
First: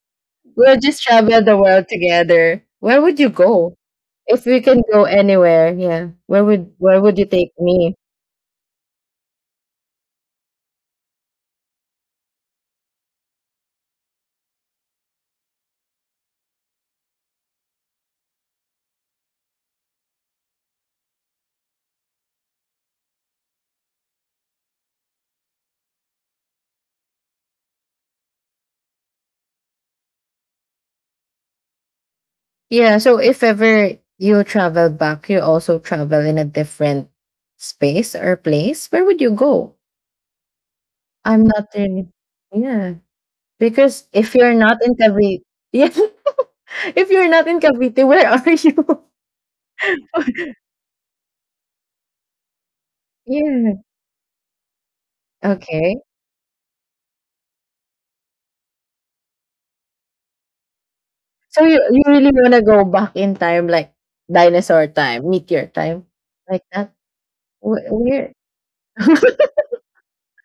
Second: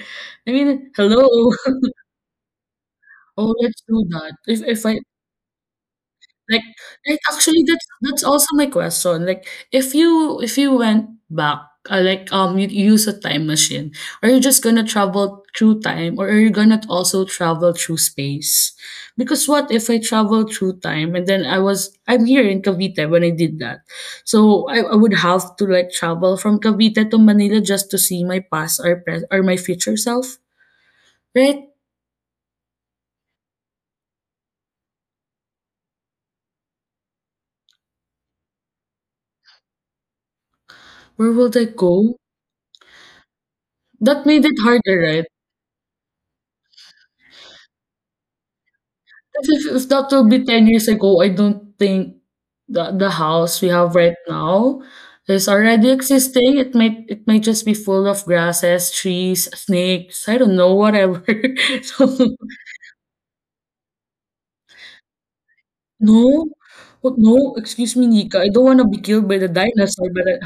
S1: I
S2: We'll
S1: mean,
S2: just travel
S1: hello.
S2: the world together. Where would you
S1: Oh,
S2: go?
S1: let's do that.
S2: If we can
S1: If I
S2: go anywhere, yeah. Where
S1: like
S2: would where would
S1: like
S2: you take
S1: actually
S2: me?
S1: that's also my question. Like if you went back, like you, you use a time machine, are you just gonna travel through time or are you gonna also travel through space? Because what if I travel through time and then I'm here in Cavite when I did that. So I would have to like travel from Cavite to Manila just to see my past or pres or my future self, right?
S2: Yeah, so if ever you travel back, you also travel in a different space or place, where would you go?
S1: Where
S2: I'm
S1: will I
S2: not really,
S1: go?
S2: yeah. Because
S1: That
S2: if
S1: made
S2: you're
S1: it
S2: not in
S1: harder, right?
S2: Cavite, yeah. If you're not in Cavite, where are you?
S1: Because if that will be 10 years ago, I don't think the house we
S2: Yeah.
S1: have right now is already
S2: Okay.
S1: existing. It might just be full of grasses, trees, snakes, I don't know, whatever.
S2: So you
S1: So
S2: really wanna go back in time, like dinosaur time, meteor time?
S1: No.
S2: Like that?
S1: Oh, no, excuse me,
S2: Where?
S1: Nika. I don't wanna be killed by the dinosaur, but I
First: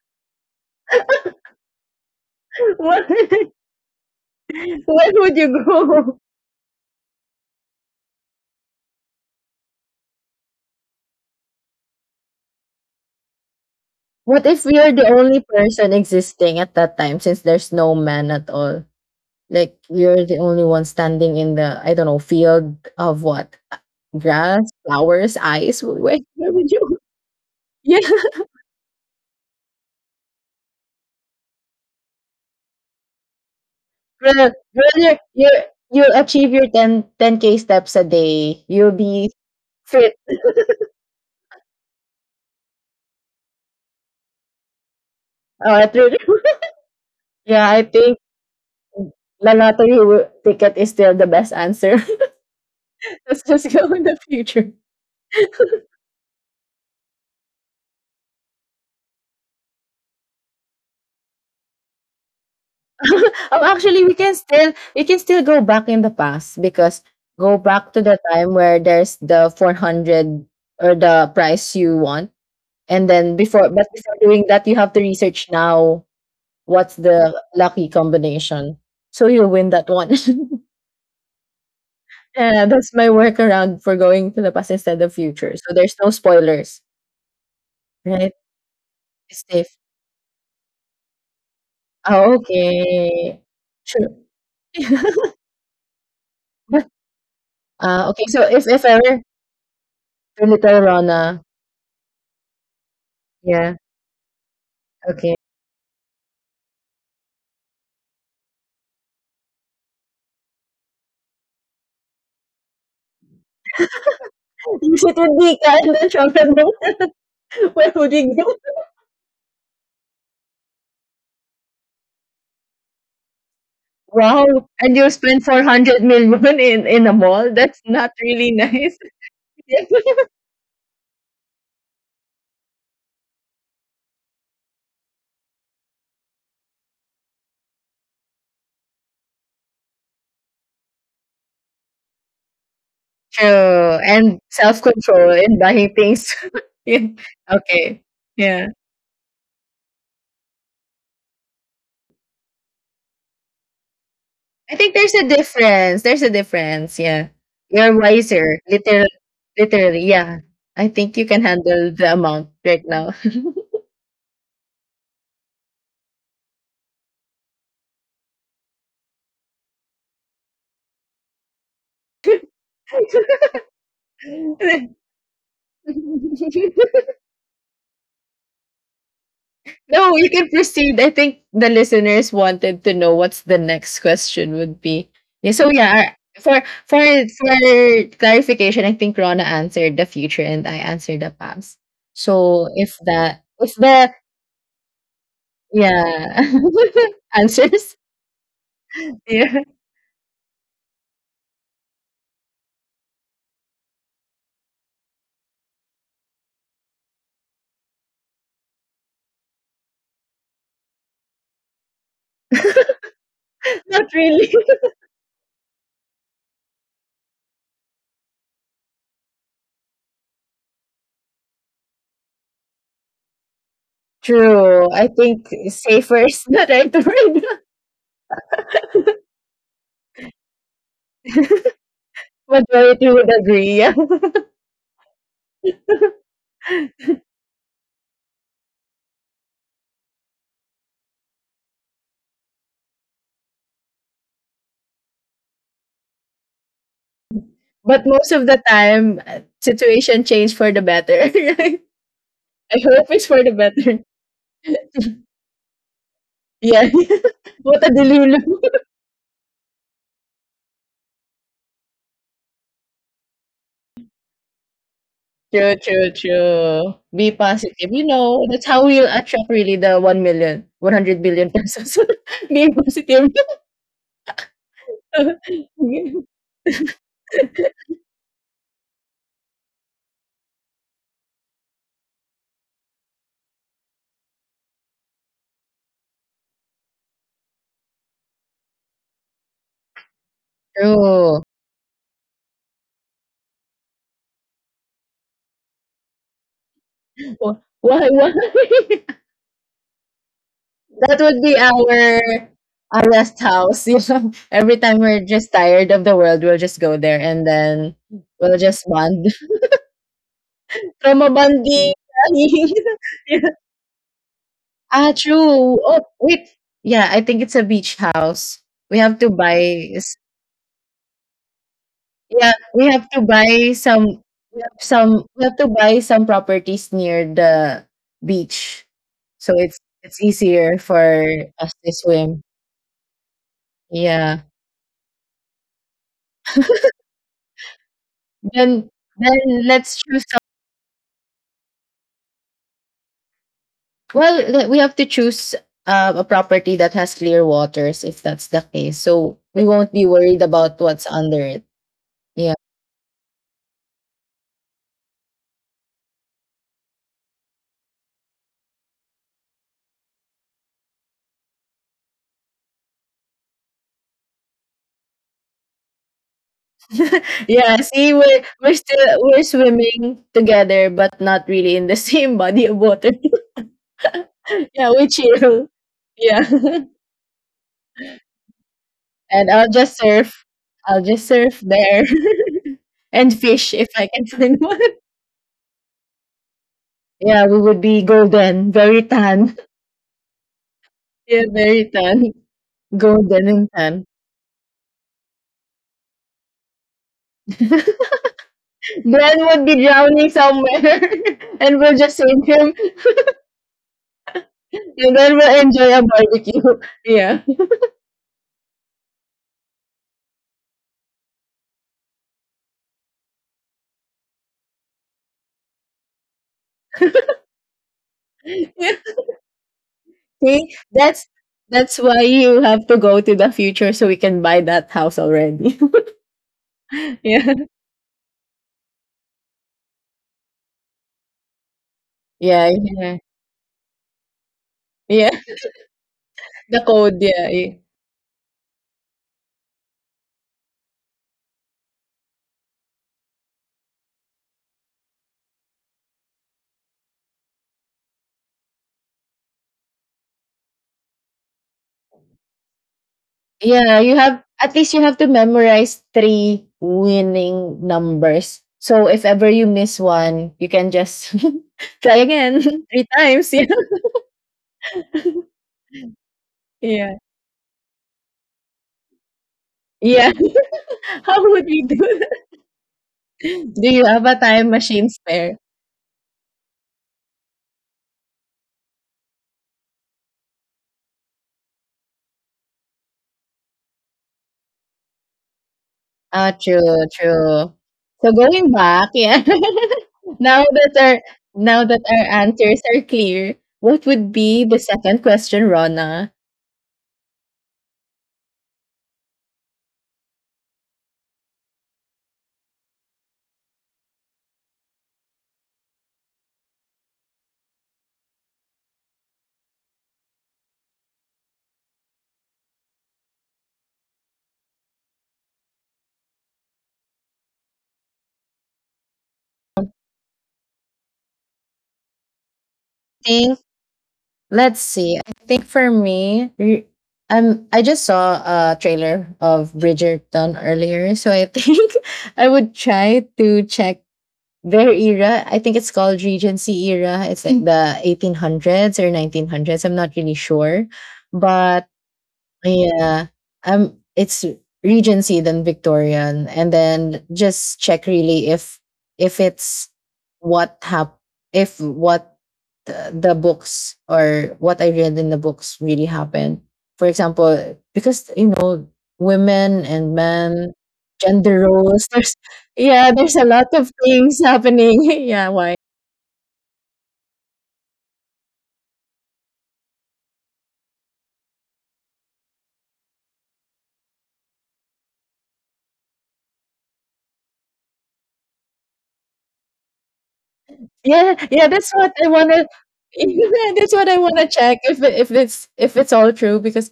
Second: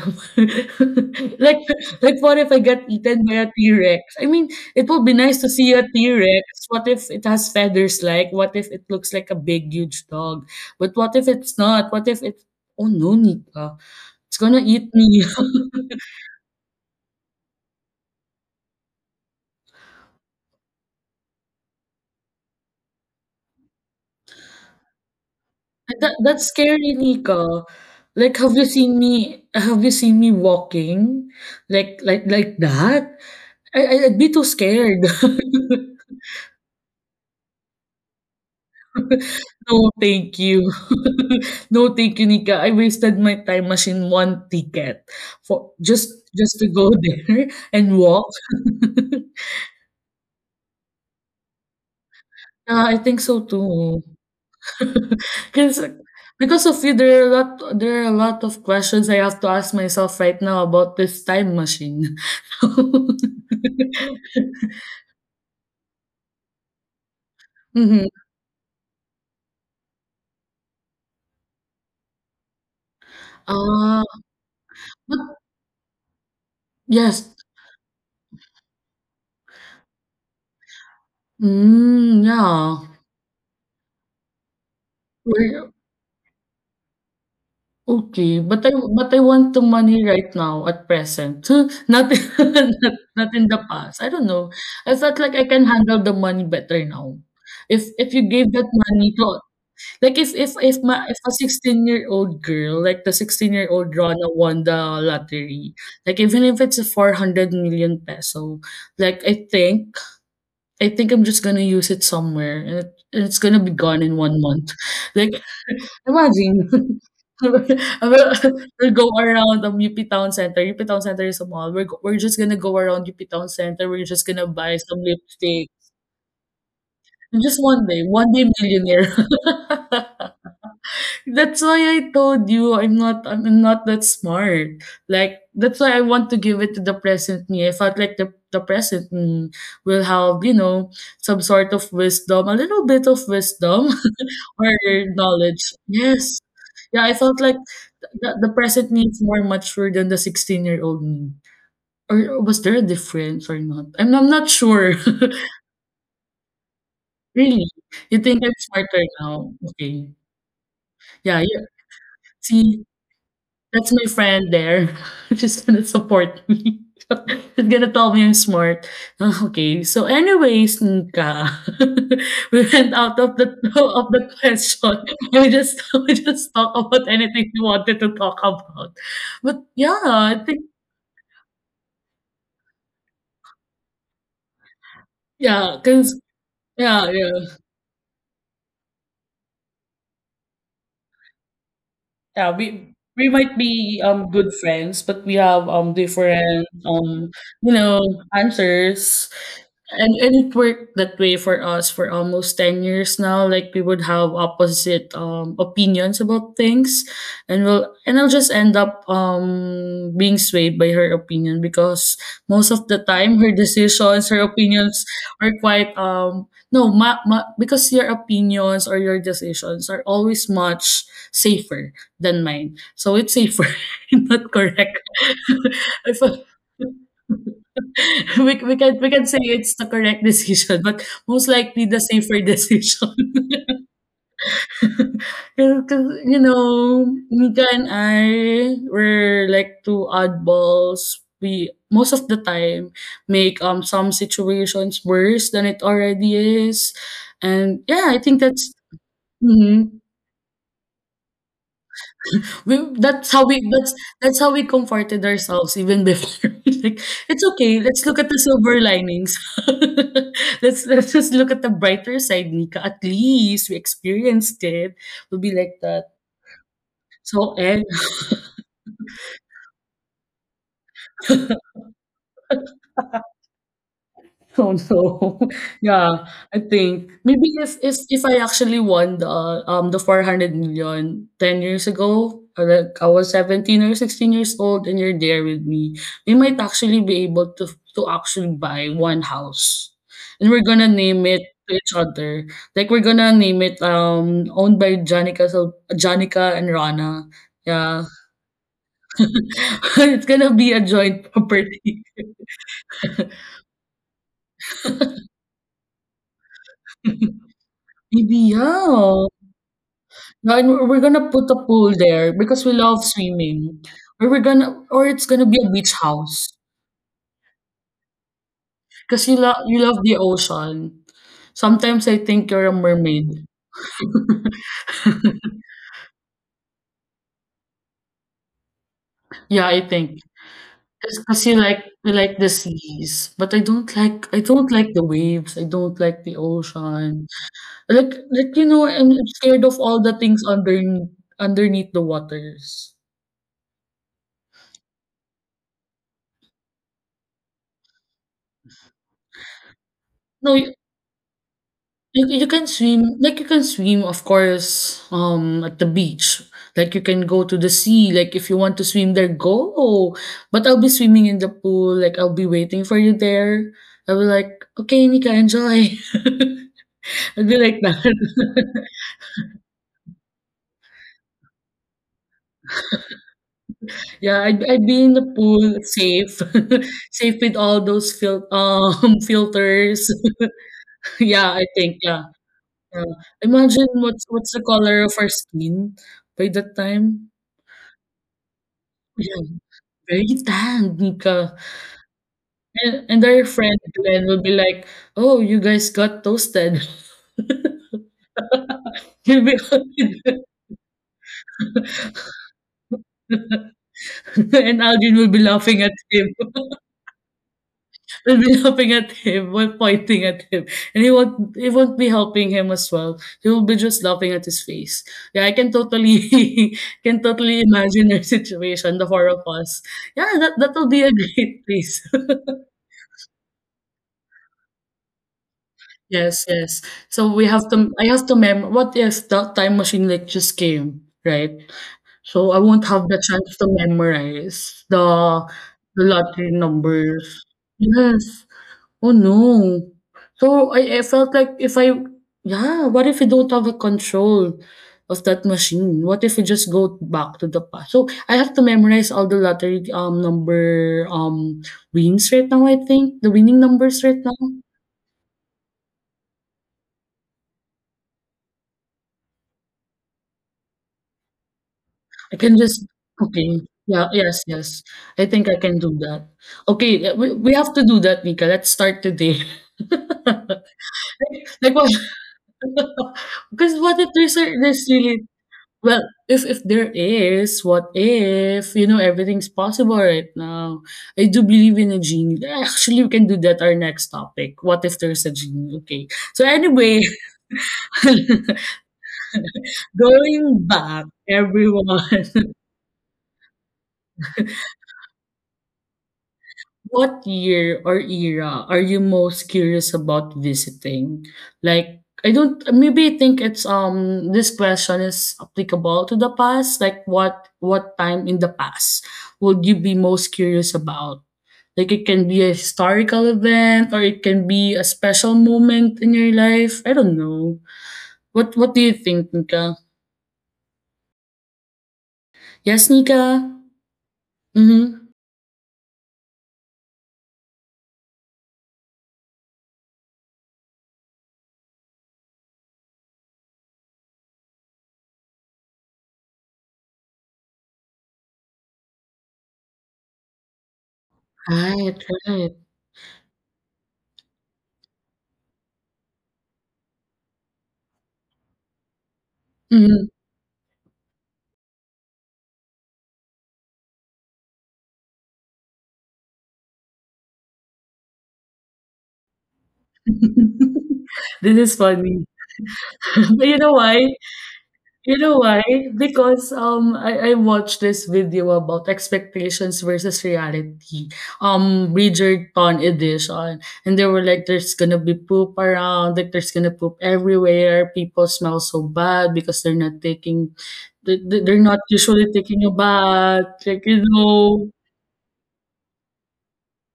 S1: like like, what if I get
S2: What?
S1: eaten by a T-Rex? I mean, it would
S2: Where
S1: be
S2: would
S1: nice to
S2: you
S1: see a
S2: go?
S1: T-Rex. What if it has feathers, like? What if it looks like a big, huge dog? But what if it's not? What if it's Oh, no, Nika. It's
S2: What
S1: gonna
S2: if
S1: eat
S2: you're the
S1: me.
S2: only person existing at that time since there's no man at all? Like you're the only one standing in the I don't know field of what, grass, flowers, ice.
S1: That
S2: Where
S1: that's
S2: where would
S1: scary,
S2: you?
S1: Nika.
S2: Yeah,
S1: Like, have you seen me walking? Like like that? I'd be too
S2: brother,
S1: scared.
S2: brother, you achieve your 10K steps a day. You'll be
S1: No,
S2: fit.
S1: thank you. No, thank you, Nika. I wasted my time machine 1 ticket for
S2: Through the-
S1: just to go there
S2: Yeah, I
S1: and
S2: think
S1: walk.
S2: the lottery ticket is still the best answer.
S1: Yeah, I think so
S2: Let's just go
S1: too.
S2: in the future.
S1: because because of you, there are a lot of questions I have to ask myself right now about this time machine.
S2: Oh, actually, we can still go back in the past, because go back to
S1: Mhm.
S2: the time where there's the 400 or the price you want, and then before but
S1: Ah,
S2: before doing that, you have to
S1: but
S2: research now what's
S1: yes.
S2: the lucky combination, so you'll win that one.
S1: Mm,
S2: yeah,
S1: yeah.
S2: that's my workaround for going to the past instead of future.
S1: Where
S2: So there's no spoilers, right?
S1: Okay, but I
S2: It's
S1: want the
S2: safe.
S1: money right now at present, not
S2: Oh,
S1: not
S2: okay,
S1: in the past. I
S2: sure.
S1: don't know. I felt like I can handle the money better
S2: but
S1: now. If if
S2: okay,
S1: you
S2: so
S1: gave
S2: if
S1: that
S2: if
S1: money
S2: ever
S1: to, like, if
S2: you're
S1: if
S2: little
S1: if my if a
S2: Rona.
S1: 16-year-old girl, like the
S2: Yeah,
S1: 16-year-old Rona won the
S2: okay.
S1: lottery, like even if it's a 400 million peso, like I think I'm just gonna use it somewhere and it's gonna be gone in 1 month.
S2: Since it
S1: Like,
S2: would be Canada Chocolate,
S1: imagine.
S2: where would you
S1: We'll,
S2: go?
S1: we'll go around UP Town Center. UP Town Center is a mall. We're just gonna go around UP Town Center. We're just
S2: Wow,
S1: gonna buy
S2: and
S1: some
S2: you spend
S1: lipstick.
S2: 400 million in a
S1: And
S2: mall?
S1: just
S2: That's not
S1: one day
S2: really nice.
S1: millionaire. that's why I told you I'm not that smart. Like, that's why I want to give it to the present me. I felt like the present me will have, you know, some sort of wisdom, a little bit of
S2: Yeah.
S1: wisdom
S2: True, and
S1: or
S2: self-control in
S1: knowledge.
S2: buying things.
S1: Yes, yeah,
S2: yeah.
S1: I felt like
S2: Okay.
S1: the
S2: Yeah.
S1: present me is more mature than the 16-year-old me. Or was there a difference or not? I'm not
S2: I
S1: sure.
S2: think there's a difference. There's a difference. Yeah.
S1: really?
S2: You're
S1: You think I'm
S2: wiser.
S1: smarter
S2: Literally,
S1: now?
S2: literally.
S1: Okay.
S2: Yeah. I think you
S1: Yeah,
S2: can
S1: yeah.
S2: handle the amount right
S1: See,
S2: now.
S1: that's my friend there. She's gonna support me. She's gonna tell me I'm smart. Ah, okay. So, anyways, Nika, we went out of the of the question. We just we just talk about anything we wanted to talk about. But yeah,
S2: No, you
S1: I
S2: can
S1: think,
S2: proceed. I think the listeners wanted to know what's the next question would be. Yeah, so
S1: yeah,
S2: yeah,
S1: because,
S2: for for
S1: yeah,
S2: for
S1: yeah.
S2: clarification, I think Rona answered the future and I answered the past.
S1: Yeah,
S2: So if
S1: we
S2: that,
S1: might
S2: if
S1: be
S2: the,
S1: good friends, but we have
S2: yeah,
S1: different you
S2: answers,
S1: know answers.
S2: yeah,
S1: And it worked that way for us for almost 10 years now, like we would have opposite opinions about things, and we'll and I'll just end up being swayed by her opinion because most of the time
S2: not
S1: her
S2: really.
S1: opinions are quite no ma- ma- because your opinions or your decisions are always much safer than mine. So it's safer, not
S2: True.
S1: correct.
S2: I think
S1: If,
S2: safer is the right word.
S1: we can, we can say it's the correct decision, but most likely the safer
S2: Majority
S1: decision.
S2: would agree. Yeah.
S1: Because, you know, Nika and I were like two oddballs. We most of the time make some situations worse than it already is, and
S2: But
S1: yeah, I
S2: most
S1: think
S2: of the
S1: that's.
S2: time,
S1: Mhm.
S2: situation changed for the better, right? I
S1: We
S2: hope it's
S1: that's
S2: for
S1: how
S2: the
S1: we that's
S2: better.
S1: that's how we comforted ourselves even before.
S2: Yeah,
S1: Like, "It's okay,
S2: what a
S1: let's look at the
S2: delulu.
S1: silver linings. Let's just look at the brighter side, Nika. At least we experienced it." We'll be
S2: True,
S1: like
S2: true,
S1: that.
S2: true. Be
S1: So, eh.
S2: positive. You know, that's how we'll attract really the 1 million, 100 billion pesos. Be positive.
S1: Oh, no. Yeah, I think maybe if I actually won the four hundred million ten years ago, or like I was 17 or 16 years old and you're there with me, we might actually be able to actually buy one house. And we're gonna name it
S2: True.
S1: to each other. Like, we're gonna name it owned by Janica, so Janica and Rana. Yeah.
S2: Why, why?
S1: It's gonna be a
S2: That
S1: joint
S2: would be our
S1: property.
S2: our rest house. You know, every time we're just tired of the world, we'll just go there, and then
S1: Maybe,
S2: we'll just
S1: yeah.
S2: bond.
S1: No, and we're
S2: Trauma
S1: gonna put a pool
S2: bonding.
S1: there because we love swimming. Or we're gonna, or
S2: Ah,
S1: it's gonna be a
S2: true.
S1: beach
S2: Oh,
S1: house
S2: wait. Yeah, I think it's a beach house. We have
S1: because
S2: to
S1: you
S2: buy.
S1: love the
S2: s-
S1: ocean. Sometimes I think
S2: Yeah,
S1: you're a
S2: we have to
S1: mermaid.
S2: buy some. We have some. We have to buy some properties near the beach, so
S1: Yeah,
S2: it's
S1: I think
S2: it's easier for
S1: because
S2: us to
S1: you like
S2: swim.
S1: the seas, but I
S2: Yeah.
S1: don't like the waves. I don't like the ocean. Like, you know,
S2: Then
S1: I'm scared
S2: then
S1: of all
S2: let's
S1: the
S2: choose.
S1: things under underneath the waters.
S2: Well, we have to choose a property that has clear waters, if that's the case. So we won't be worried
S1: No,
S2: about what's under it.
S1: you
S2: Yeah.
S1: can swim, like, you can swim, of course, at the beach. Like, you can go to the sea. Like, if you want to swim there, go. But I'll be swimming in the pool. Like, I'll be waiting for you there. I'll be like, okay, Nika, enjoy. I'll be
S2: Yeah,
S1: like
S2: see, we're
S1: that.
S2: still we're swimming together, but not really in the same body of water.
S1: Yeah, I'd
S2: yeah,
S1: be
S2: we
S1: in the
S2: chill.
S1: pool, safe,
S2: Yeah,
S1: safe with all those fil
S2: and I'll just
S1: filters.
S2: surf. I'll just
S1: Yeah,
S2: surf
S1: I think.
S2: there
S1: Yeah, yeah.
S2: and fish
S1: Imagine
S2: if I can
S1: what's
S2: find
S1: the
S2: one.
S1: color of our skin by that time.
S2: Yeah, we would be golden, very
S1: Yeah.
S2: tan.
S1: Very tanned,
S2: Yeah,
S1: Nika.
S2: very tan,
S1: And our
S2: golden and
S1: friend
S2: tan.
S1: Glenn will be like, "Oh, you guys got toasted."
S2: Glenn
S1: He'll be
S2: would be drowning somewhere, and we'll just save him,
S1: and Alvin
S2: and
S1: will
S2: then
S1: be
S2: we'll
S1: laughing at
S2: enjoy a
S1: him.
S2: barbecue.
S1: Will be laughing at him while pointing at him, and he won't be helping him as well. He will be just laughing at his face. Yeah, I can totally can totally imagine our
S2: Yeah.
S1: situation, the four of us. Yeah, that that
S2: See,
S1: will be a
S2: that's
S1: great place.
S2: that's why you have to go to the future, so we can buy that house already.
S1: Yes, yes. So we
S2: yeah.
S1: have to I have to mem what is, yes, the time machine like just came, right? So I
S2: Yeah,
S1: won't have the
S2: yeah.
S1: chance to memorize
S2: Yeah.
S1: the lottery
S2: The code,
S1: numbers.
S2: yeah. Yeah,
S1: Yes. Oh no. So I felt like if I, yeah, what if we don't have a control of that machine? What if we just go back to the past? So I have to memorize all the lottery number wins right now, I think. The winning numbers
S2: yeah, you
S1: right now.
S2: have at least you have to memorize three winning numbers. So if ever you miss one, you can just try
S1: I can
S2: again
S1: just,
S2: three times.
S1: okay.
S2: Yeah.
S1: Yeah, yes, yes. I think I can do that. Okay,
S2: Yeah.
S1: we have to do that, Nika. Let's start today.
S2: Yeah. How would
S1: like
S2: we
S1: what?
S2: do that?
S1: Because
S2: Do
S1: what
S2: you
S1: if
S2: have
S1: there's
S2: a
S1: a,
S2: time
S1: there's
S2: machine
S1: really,
S2: spare?
S1: well, if there is, what if, you know, everything's possible right now? I do believe in a genie. Actually, we can do that. Our next topic. What if there's a genie? Okay. So
S2: Ah,
S1: anyway,
S2: true, true. So going back, yeah.
S1: going
S2: Now that
S1: back,
S2: our now
S1: everyone.
S2: that our answers are clear, what would be the second question, Rona?
S1: What year or era are you most curious about visiting? Like, I don't, maybe I think it's, this question is applicable to the past. Like, what time in the past would you be most curious about? Like, it can be a historical event or it can be a special moment in your life. I don't know. What do you think, Nika? Yes, Nika?
S2: Think Let's
S1: Mm-hmm.
S2: see. I think for me, I just saw a trailer of Bridgerton earlier, so I think I would try to check their era. I think it's called Regency era. It's like the 1800s or 1900s. I'm not really sure, but
S1: Right, right.
S2: yeah. It's Regency then Victorian, and then just check really if it's
S1: Mm-hmm.
S2: what hap- if what the books or what I read in the books really happened. For example, because you know, women and men,
S1: this
S2: gender
S1: is
S2: roles,
S1: funny.
S2: there's, yeah, there's
S1: but
S2: a
S1: you
S2: lot
S1: know
S2: of
S1: why?
S2: things happening.
S1: You know
S2: yeah,
S1: why?
S2: why?
S1: Because I watched this video about expectations versus reality. Um, Bridgerton edition. And they were like, there's gonna be poop around, like, there's gonna poop everywhere. People smell so bad because they're not taking
S2: Yeah,
S1: they're
S2: yeah,
S1: not
S2: that's what
S1: usually
S2: I
S1: taking
S2: wanna
S1: a bath.
S2: yeah,
S1: Like,
S2: that's
S1: you
S2: what I wanna
S1: know,
S2: check if it's all true, because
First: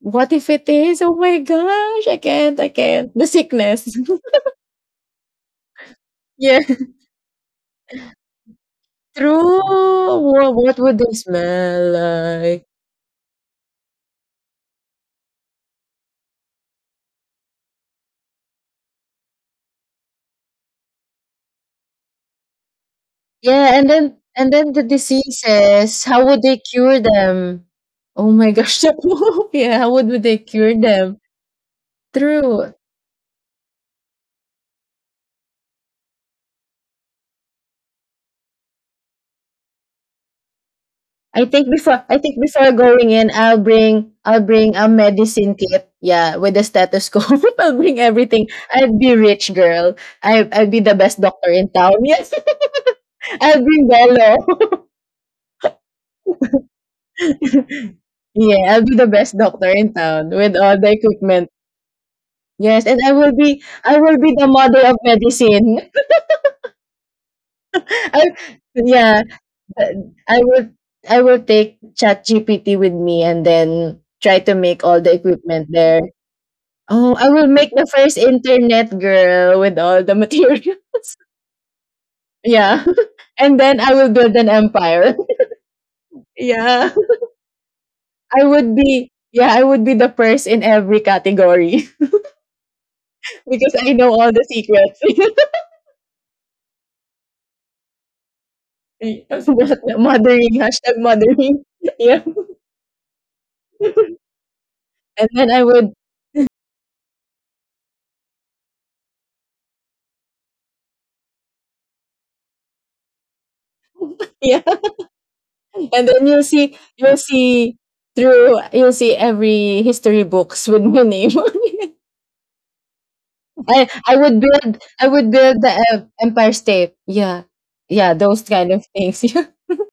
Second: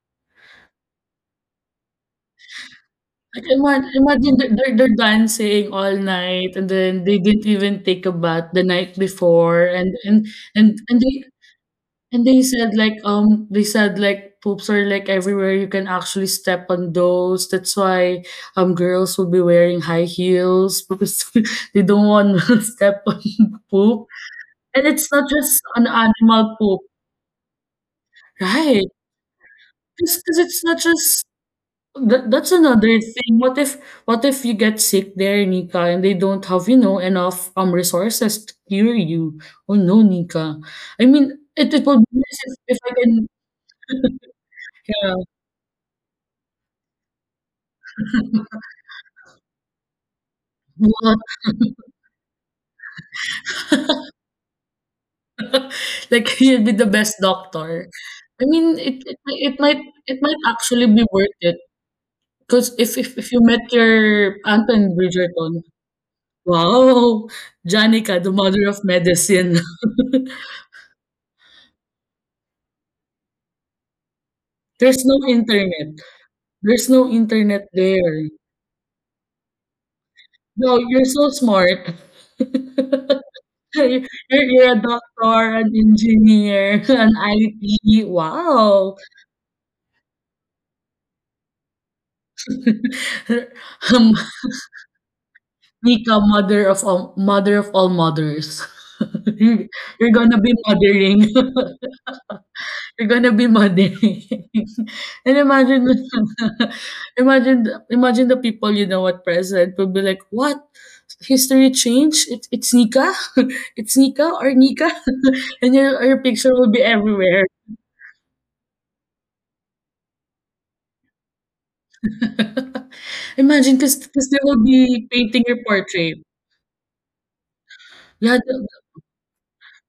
S2: what if it is? Oh my gosh, I can't, I can't. The
S1: like, imagine,
S2: sickness.
S1: imagine they're dancing all night
S2: Yeah,
S1: and then they didn't even take a bath the night
S2: true.
S1: before
S2: What would
S1: and
S2: they
S1: they,
S2: smell
S1: and they
S2: like?
S1: said like, they said like poops are like everywhere. You can actually step on those. That's why girls will be wearing high heels because they don't want to step on
S2: Yeah, and
S1: poop.
S2: then the
S1: And it's not just an
S2: diseases. How would they
S1: animal poop,
S2: cure them? Oh my gosh,
S1: right?
S2: yeah. How would they
S1: Because it's
S2: cure
S1: not
S2: them?
S1: just that, that's
S2: True.
S1: another thing. What if you get sick there, Nika, and they don't have, you know, enough resources to cure you? Oh no, Nika. I mean, it would be
S2: I
S1: nice
S2: think before
S1: if I
S2: going
S1: can,
S2: in, I'll bring a
S1: yeah.
S2: medicine kit. Yeah, with a stethoscope. I'll bring everything. I'll be rich girl. I'll be the
S1: What?
S2: best doctor in town. Yes. I'll bring Bello.
S1: Like, you'll be the best doctor. I
S2: Yeah,
S1: mean,
S2: I'll be the best doctor in
S1: it
S2: town
S1: might
S2: with all
S1: actually
S2: the
S1: be worth
S2: equipment.
S1: it. 'Cause
S2: Yes, and
S1: if you met
S2: I will be
S1: your
S2: the model
S1: Anton
S2: of
S1: Bridgerton,
S2: medicine.
S1: wow! Janica,
S2: I
S1: the mother of
S2: yeah,
S1: medicine.
S2: I will I will take ChatGPT with me and then try to make all
S1: There's
S2: the
S1: no
S2: equipment
S1: internet.
S2: there.
S1: There's no
S2: Oh, I will make
S1: internet
S2: the first
S1: there.
S2: internet girl with all the
S1: No,
S2: materials.
S1: you're so smart.
S2: Yeah. And then I
S1: You're
S2: will build an
S1: you're a
S2: empire.
S1: doctor, an engineer,
S2: Yeah.
S1: an IT. Wow!
S2: I would be the first in every category because I know
S1: Um,
S2: all the secrets.
S1: Nika, mother of all mothers.
S2: Yes,
S1: You're you're gonna
S2: mothering,
S1: be
S2: hashtag
S1: mothering.
S2: mothering. Yeah.
S1: You're gonna be mothering.
S2: And
S1: And
S2: then I
S1: imagine
S2: would
S1: imagine the people, you know what, president will be like, what? History changed? It's Nika? It's Nika or
S2: yeah.
S1: Nika? And
S2: And
S1: your
S2: then
S1: picture will be everywhere.
S2: you'll see every history books with my name on it.
S1: Imagine
S2: I I
S1: because
S2: would
S1: they will
S2: build I
S1: be
S2: would
S1: painting your
S2: build the
S1: portrait.
S2: Empire State. Yeah. Yeah,
S1: Yeah,
S2: those kind of things.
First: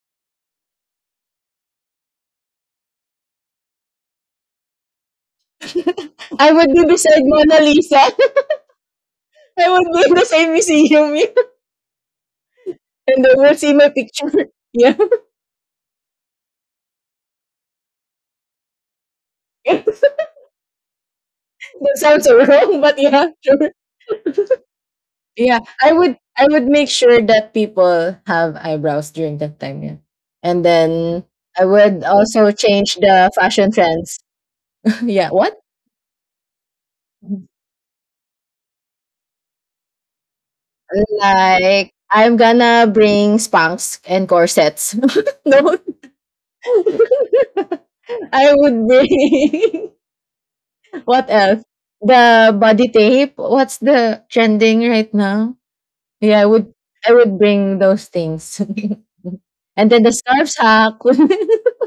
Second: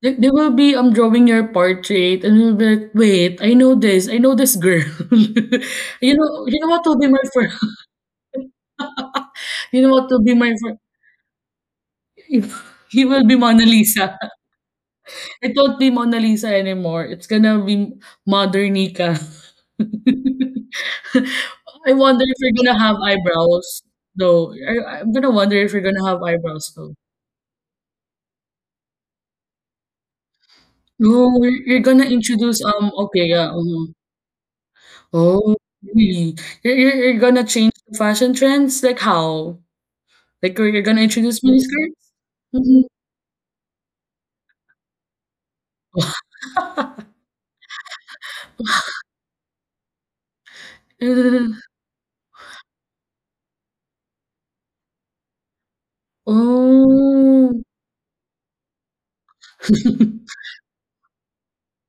S1: they will be drawing your portrait and you'll be like, wait, I know this girl.
S2: I
S1: You know
S2: would
S1: what
S2: be
S1: will be my
S2: beside
S1: friend.
S2: Mona Lisa. I
S1: you
S2: would
S1: know
S2: be
S1: what
S2: in
S1: will
S2: the
S1: be
S2: same
S1: my friend.
S2: museum
S1: he
S2: and
S1: will
S2: they
S1: be
S2: will
S1: Mona
S2: see my
S1: Lisa.
S2: picture. Yeah.
S1: It won't be Mona Lisa anymore. It's gonna be Mother Nika.
S2: That
S1: I wonder
S2: sounds
S1: if
S2: so
S1: you're gonna
S2: wrong, but
S1: have
S2: yeah, sure.
S1: eyebrows though. I'm gonna wonder
S2: Yeah.
S1: if you're gonna have
S2: I would
S1: eyebrows
S2: make
S1: though.
S2: sure that people have eyebrows during that time, yeah. And then
S1: No,
S2: I
S1: you're
S2: would
S1: gonna
S2: also
S1: introduce
S2: change
S1: okay
S2: the
S1: yeah.
S2: fashion
S1: Mhm.
S2: trends. Yeah. What?
S1: Oh, really? You're gonna change the fashion trends? Like how? Like, you're gonna introduce
S2: Like
S1: miniskirts?
S2: I'm
S1: Mhm.
S2: gonna bring spanks and corsets. No, I would bring what
S1: Ugh.
S2: else? The body tape. What's the trending right now? Yeah, I would
S1: Oh.
S2: bring those things. And then the scarves. Hack.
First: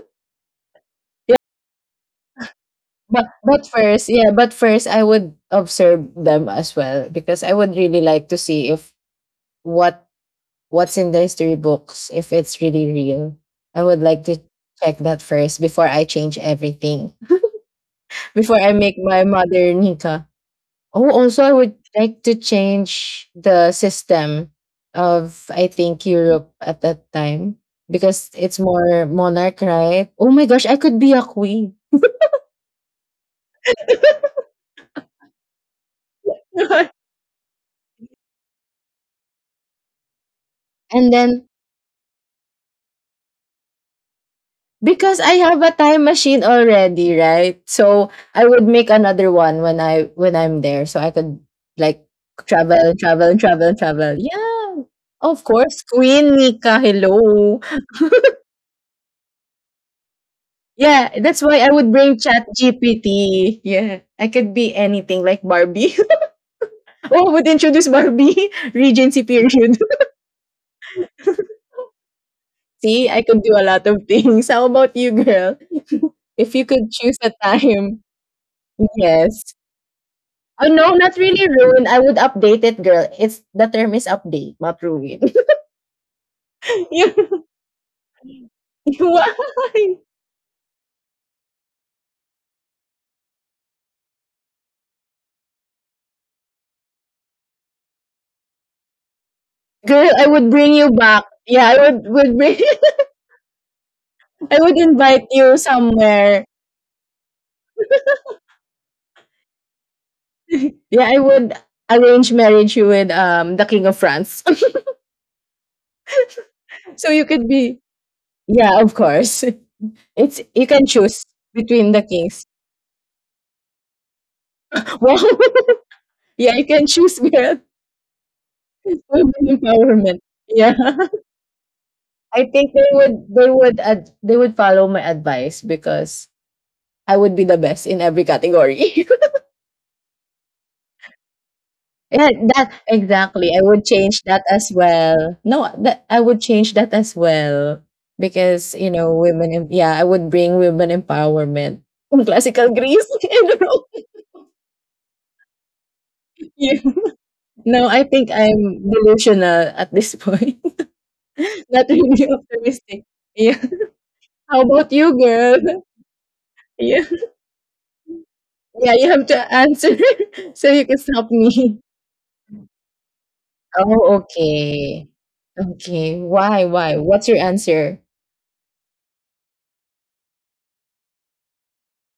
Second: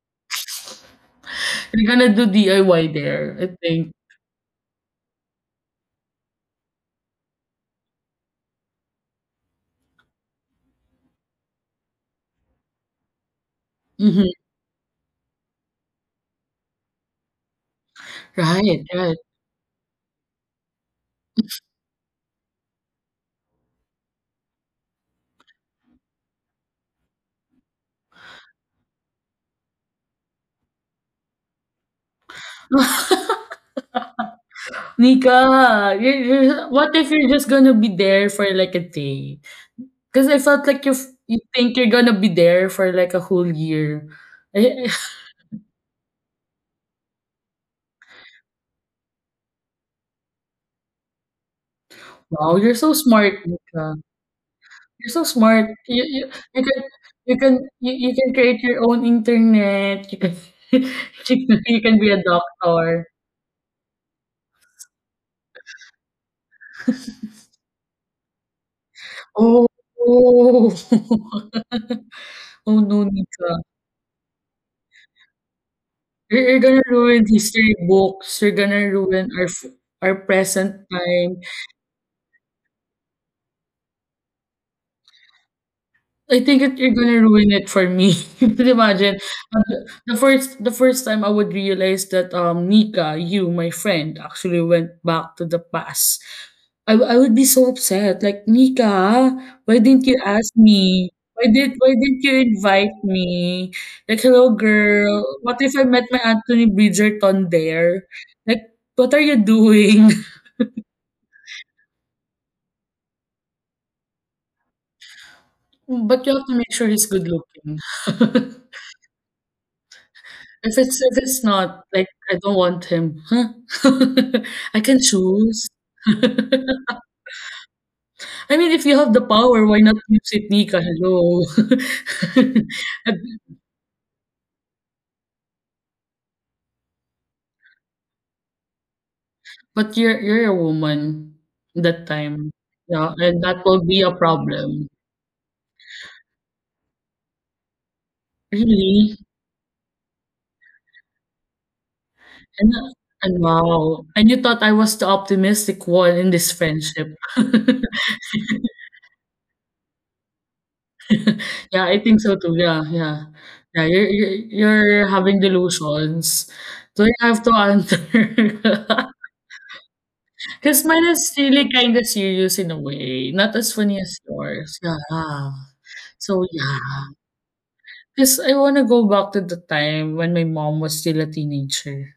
S2: Yeah,
S1: You're gonna do DIY
S2: but
S1: there, I
S2: but
S1: think.
S2: first, yeah, but first I would observe them as well because I would really like to see if what what's in the history books, if it's really real. I would like
S1: Mhm.
S2: to check that first before I change everything. Before I
S1: Right,
S2: make
S1: right.
S2: my mother Nika. Oh, also, I would like to change the system of, I think, Europe at that time because it's more monarch, right? Oh my gosh, I could be a queen.
S1: Nika, you're, what if you're just gonna be there for like a day? Because I felt like
S2: And
S1: you
S2: then,
S1: think you're gonna be there for like a whole year.
S2: because I have a time machine already, right? So I would make another one when I'm there, so I could like
S1: wow, you're
S2: travel,
S1: so
S2: travel,
S1: smart,
S2: travel,
S1: Nika.
S2: travel. Yeah,
S1: You're so
S2: of
S1: smart.
S2: course, Queen
S1: You
S2: Nika.
S1: can you can,
S2: Hello.
S1: you can create your own internet. You can
S2: Yeah, that's why I
S1: you
S2: would
S1: can be
S2: bring
S1: a
S2: Chat
S1: doctor.
S2: GPT. Yeah, I could be anything like Barbie. Oh, I would introduce Barbie Regency
S1: Oh.
S2: period.
S1: Oh, oh no,
S2: See, I could do
S1: Nika.
S2: a lot of things. How about you, girl? If
S1: You're
S2: you
S1: gonna
S2: could choose
S1: ruin
S2: a
S1: history
S2: time,
S1: books. You're gonna ruin
S2: yes.
S1: our
S2: Oh
S1: present
S2: no, not
S1: time.
S2: really ruin. I would update it, girl. It's The term is update, not ruin.
S1: I think that you're gonna
S2: you,
S1: ruin it for me. Could you could imagine
S2: why?
S1: Uh, the first time I would realize that Nika, you, my friend, actually went back to the past. I would be so upset. Like, Nika, why
S2: Girl,
S1: didn't you
S2: I would
S1: ask
S2: bring you
S1: me?
S2: back.
S1: Why
S2: Yeah,
S1: did
S2: I
S1: why didn't
S2: would
S1: you
S2: bring.
S1: invite me? Like,
S2: I
S1: hello,
S2: would
S1: girl,
S2: invite you
S1: what if I met my
S2: somewhere.
S1: Anthony Bridgerton there? Like, what are you doing?
S2: Yeah, I would arrange marriage you with the King of France.
S1: But you have to make sure
S2: So
S1: he's
S2: you
S1: good
S2: could be.
S1: looking.
S2: Yeah, of course. It's You
S1: If
S2: can
S1: it's if
S2: choose
S1: it's not,
S2: between the
S1: like, I
S2: kings.
S1: don't want him, huh? I can
S2: Wow.
S1: choose.
S2: Yeah, you can choose girl.
S1: I mean, if you have the
S2: Women
S1: power, why not
S2: empowerment.
S1: use it,
S2: Yeah.
S1: Nika? Hello.
S2: I think they would follow my advice because I would be the best in every category.
S1: But you're a woman that
S2: Yeah,
S1: time.
S2: that
S1: Yeah, and
S2: exactly. I
S1: that
S2: would
S1: will be a
S2: change that as
S1: problem.
S2: well. No, that I would change that as well because you know
S1: Really?
S2: women. Yeah, I would bring women empowerment from classical
S1: And, uh
S2: Greece. I
S1: and
S2: don't know.
S1: wow. And you thought I was the optimistic one in this
S2: Yeah.
S1: friendship.
S2: No, I think I'm delusional at this point. Not
S1: Yeah, I think
S2: really
S1: so too. Yeah,
S2: optimistic.
S1: yeah.
S2: Yeah.
S1: Yeah, you're you're,
S2: How about
S1: you're
S2: you,
S1: having
S2: girl?
S1: delusions.
S2: Yeah.
S1: Do I have to answer?
S2: Yeah, you have to answer so
S1: Because
S2: you can
S1: mine
S2: stop
S1: is really
S2: me.
S1: kind of serious in a way, not as funny
S2: Oh,
S1: as yours. Yeah.
S2: okay. Okay.
S1: So,
S2: Why? Why?
S1: yeah,
S2: What's your answer?
S1: because I want to go back to the time when my mom was still a teenager.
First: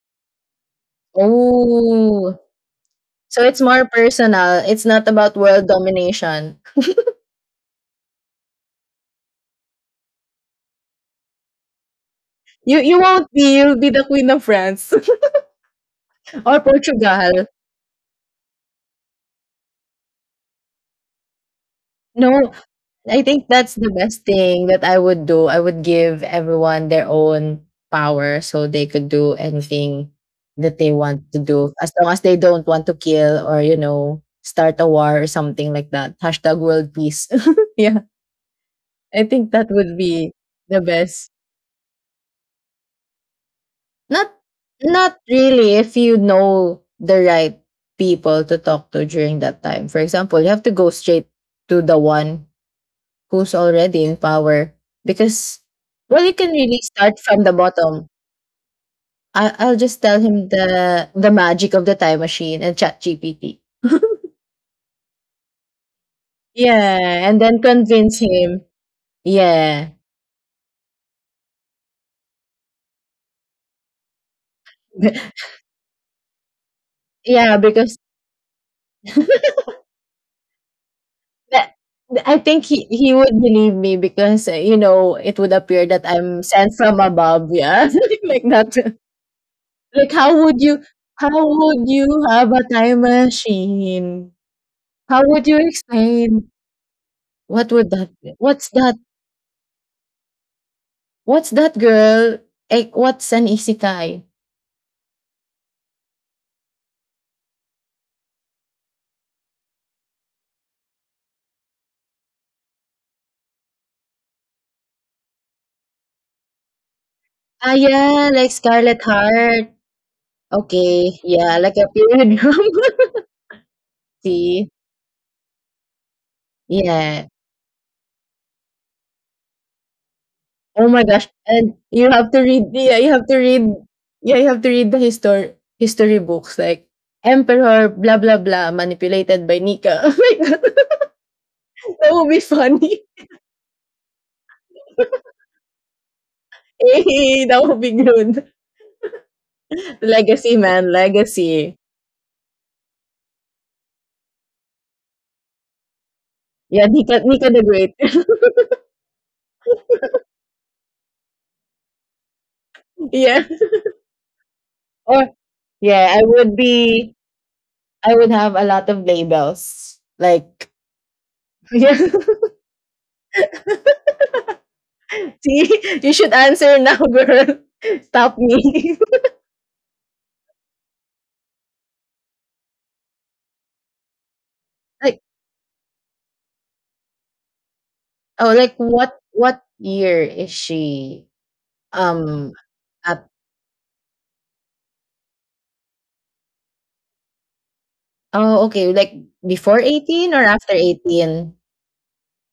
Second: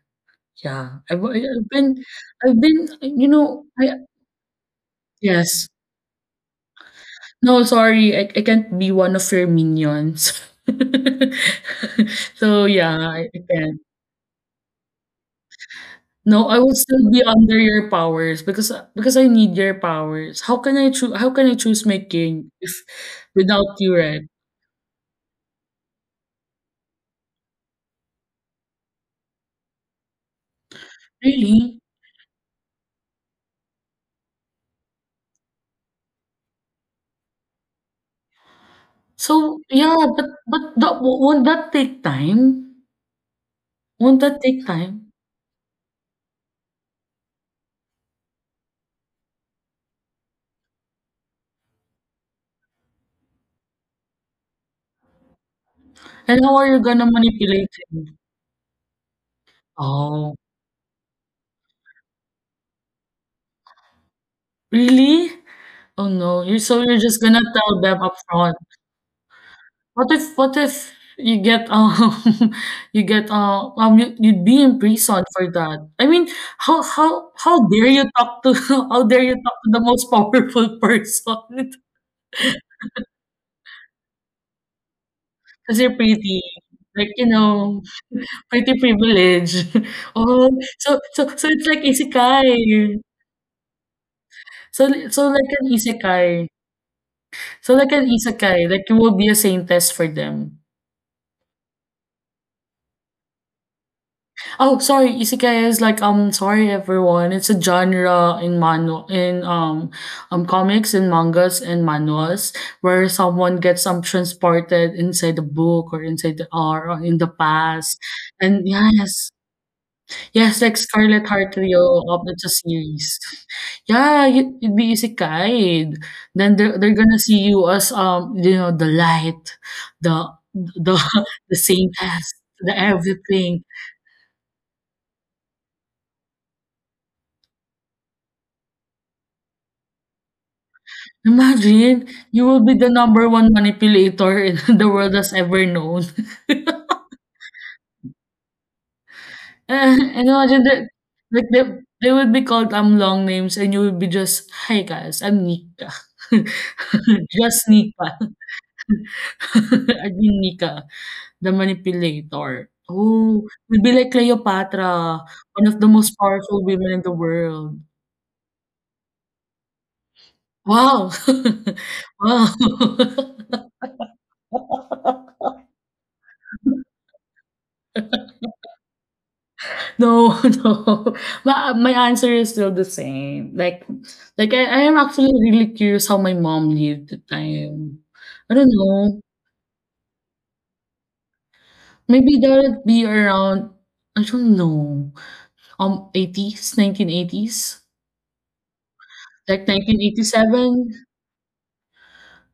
S1: Yeah,
S2: Oh.
S1: I've been, you
S2: So it's
S1: know,
S2: more
S1: I
S2: personal. It's not about
S1: yes.
S2: world domination.
S1: No, sorry, I can't be one of your minions. So, yeah,
S2: You
S1: I,
S2: won't
S1: I
S2: be. You'll
S1: can't.
S2: be the queen of France
S1: No, I
S2: or
S1: will still be
S2: Portugal.
S1: under your powers because I need your powers. How can I choose my king
S2: No,
S1: if
S2: I think
S1: without
S2: that's the
S1: you, right?
S2: best thing that I would do. I would give everyone their own power so they could do anything that they want to do
S1: Really?
S2: as long as they don't want to kill or start a war or something like that. Hashtag world peace. Yeah, I
S1: So,
S2: think that would
S1: yeah,
S2: be
S1: but
S2: the
S1: that
S2: best.
S1: won't that take time? Won't
S2: Not
S1: that take time?
S2: Not really if you know the right people to talk to during that time. For example, you have to go straight to the one who's already in power because well you
S1: And
S2: can
S1: how are you
S2: really
S1: gonna
S2: start from the
S1: manipulate
S2: bottom.
S1: him?
S2: I'll just tell
S1: Oh,
S2: him the magic of the time machine and chat GPT.
S1: really? Oh, no, you're just
S2: Yeah, and
S1: gonna
S2: then
S1: tell them up
S2: convince
S1: front.
S2: him. Yeah.
S1: What if you get, um, you get, you you'd be in prison for that? I mean,
S2: Yeah,
S1: how dare
S2: because
S1: you talk to how dare you talk to the most powerful person?
S2: that
S1: because
S2: I think he would believe me because it would
S1: 'Cause
S2: appear
S1: you're
S2: that I'm
S1: pretty.
S2: sent from
S1: Like,
S2: above, yeah, like
S1: pretty
S2: that.
S1: privilege.
S2: Like
S1: Oh, so so
S2: how
S1: so it's like
S2: would you have a
S1: isekai.
S2: time machine?
S1: So
S2: How
S1: so
S2: would
S1: like
S2: you
S1: an isekai.
S2: explain what
S1: So,
S2: would
S1: like an
S2: that be? What's
S1: isekai, like,
S2: that?
S1: you will be a saintess for them.
S2: What's that girl? What's an isekai?
S1: Oh, sorry, isekai is like, sorry everyone. It's a genre in manu in comics and mangas and manuals where someone gets transported inside the book or inside the or in the
S2: Ah,
S1: past.
S2: yeah, like
S1: And
S2: Scarlet
S1: yes,
S2: Heart.
S1: yes, like
S2: Okay,
S1: Scarlet Heart
S2: yeah, like a
S1: Trio of the
S2: period drama.
S1: series. Yeah,
S2: See,
S1: you'd be isekai. Then they're gonna
S2: yeah.
S1: see you as the light, the
S2: Oh
S1: the
S2: my gosh.
S1: the
S2: And
S1: same as the everything.
S2: you have to read the history books like Emperor blah blah blah manipulated by Nika. Oh my God,
S1: Imagine,
S2: that would be
S1: you will be the
S2: funny.
S1: number one manipulator in the world has ever known.
S2: Hey, that would be good.
S1: And
S2: Legacy
S1: imagine that,
S2: man,
S1: like,
S2: legacy.
S1: they would be called long names, and you would be just, "Hi guys, I'm Nika,
S2: Yeah, Nika Nika the
S1: just
S2: Great.
S1: Nika. I've been Nika, the manipulator." Oh,
S2: Yeah.
S1: you would be like Cleopatra,
S2: Or
S1: one of the most
S2: yeah,
S1: powerful women in the world.
S2: I would have a lot of labels. Like
S1: Wow,
S2: yeah.
S1: wow.
S2: See, you should answer now, girl. Stop me.
S1: No, no. But my answer is still the same. Like, I am
S2: Like.
S1: actually really curious how my mom lived the time.
S2: Oh,
S1: I don't
S2: like what
S1: know.
S2: what year is she
S1: Maybe that
S2: um
S1: would be
S2: at
S1: around. I don't know. 80s, 1980s,
S2: oh okay, like
S1: like,
S2: before
S1: nineteen eighty
S2: 18 or after
S1: seven.
S2: 18?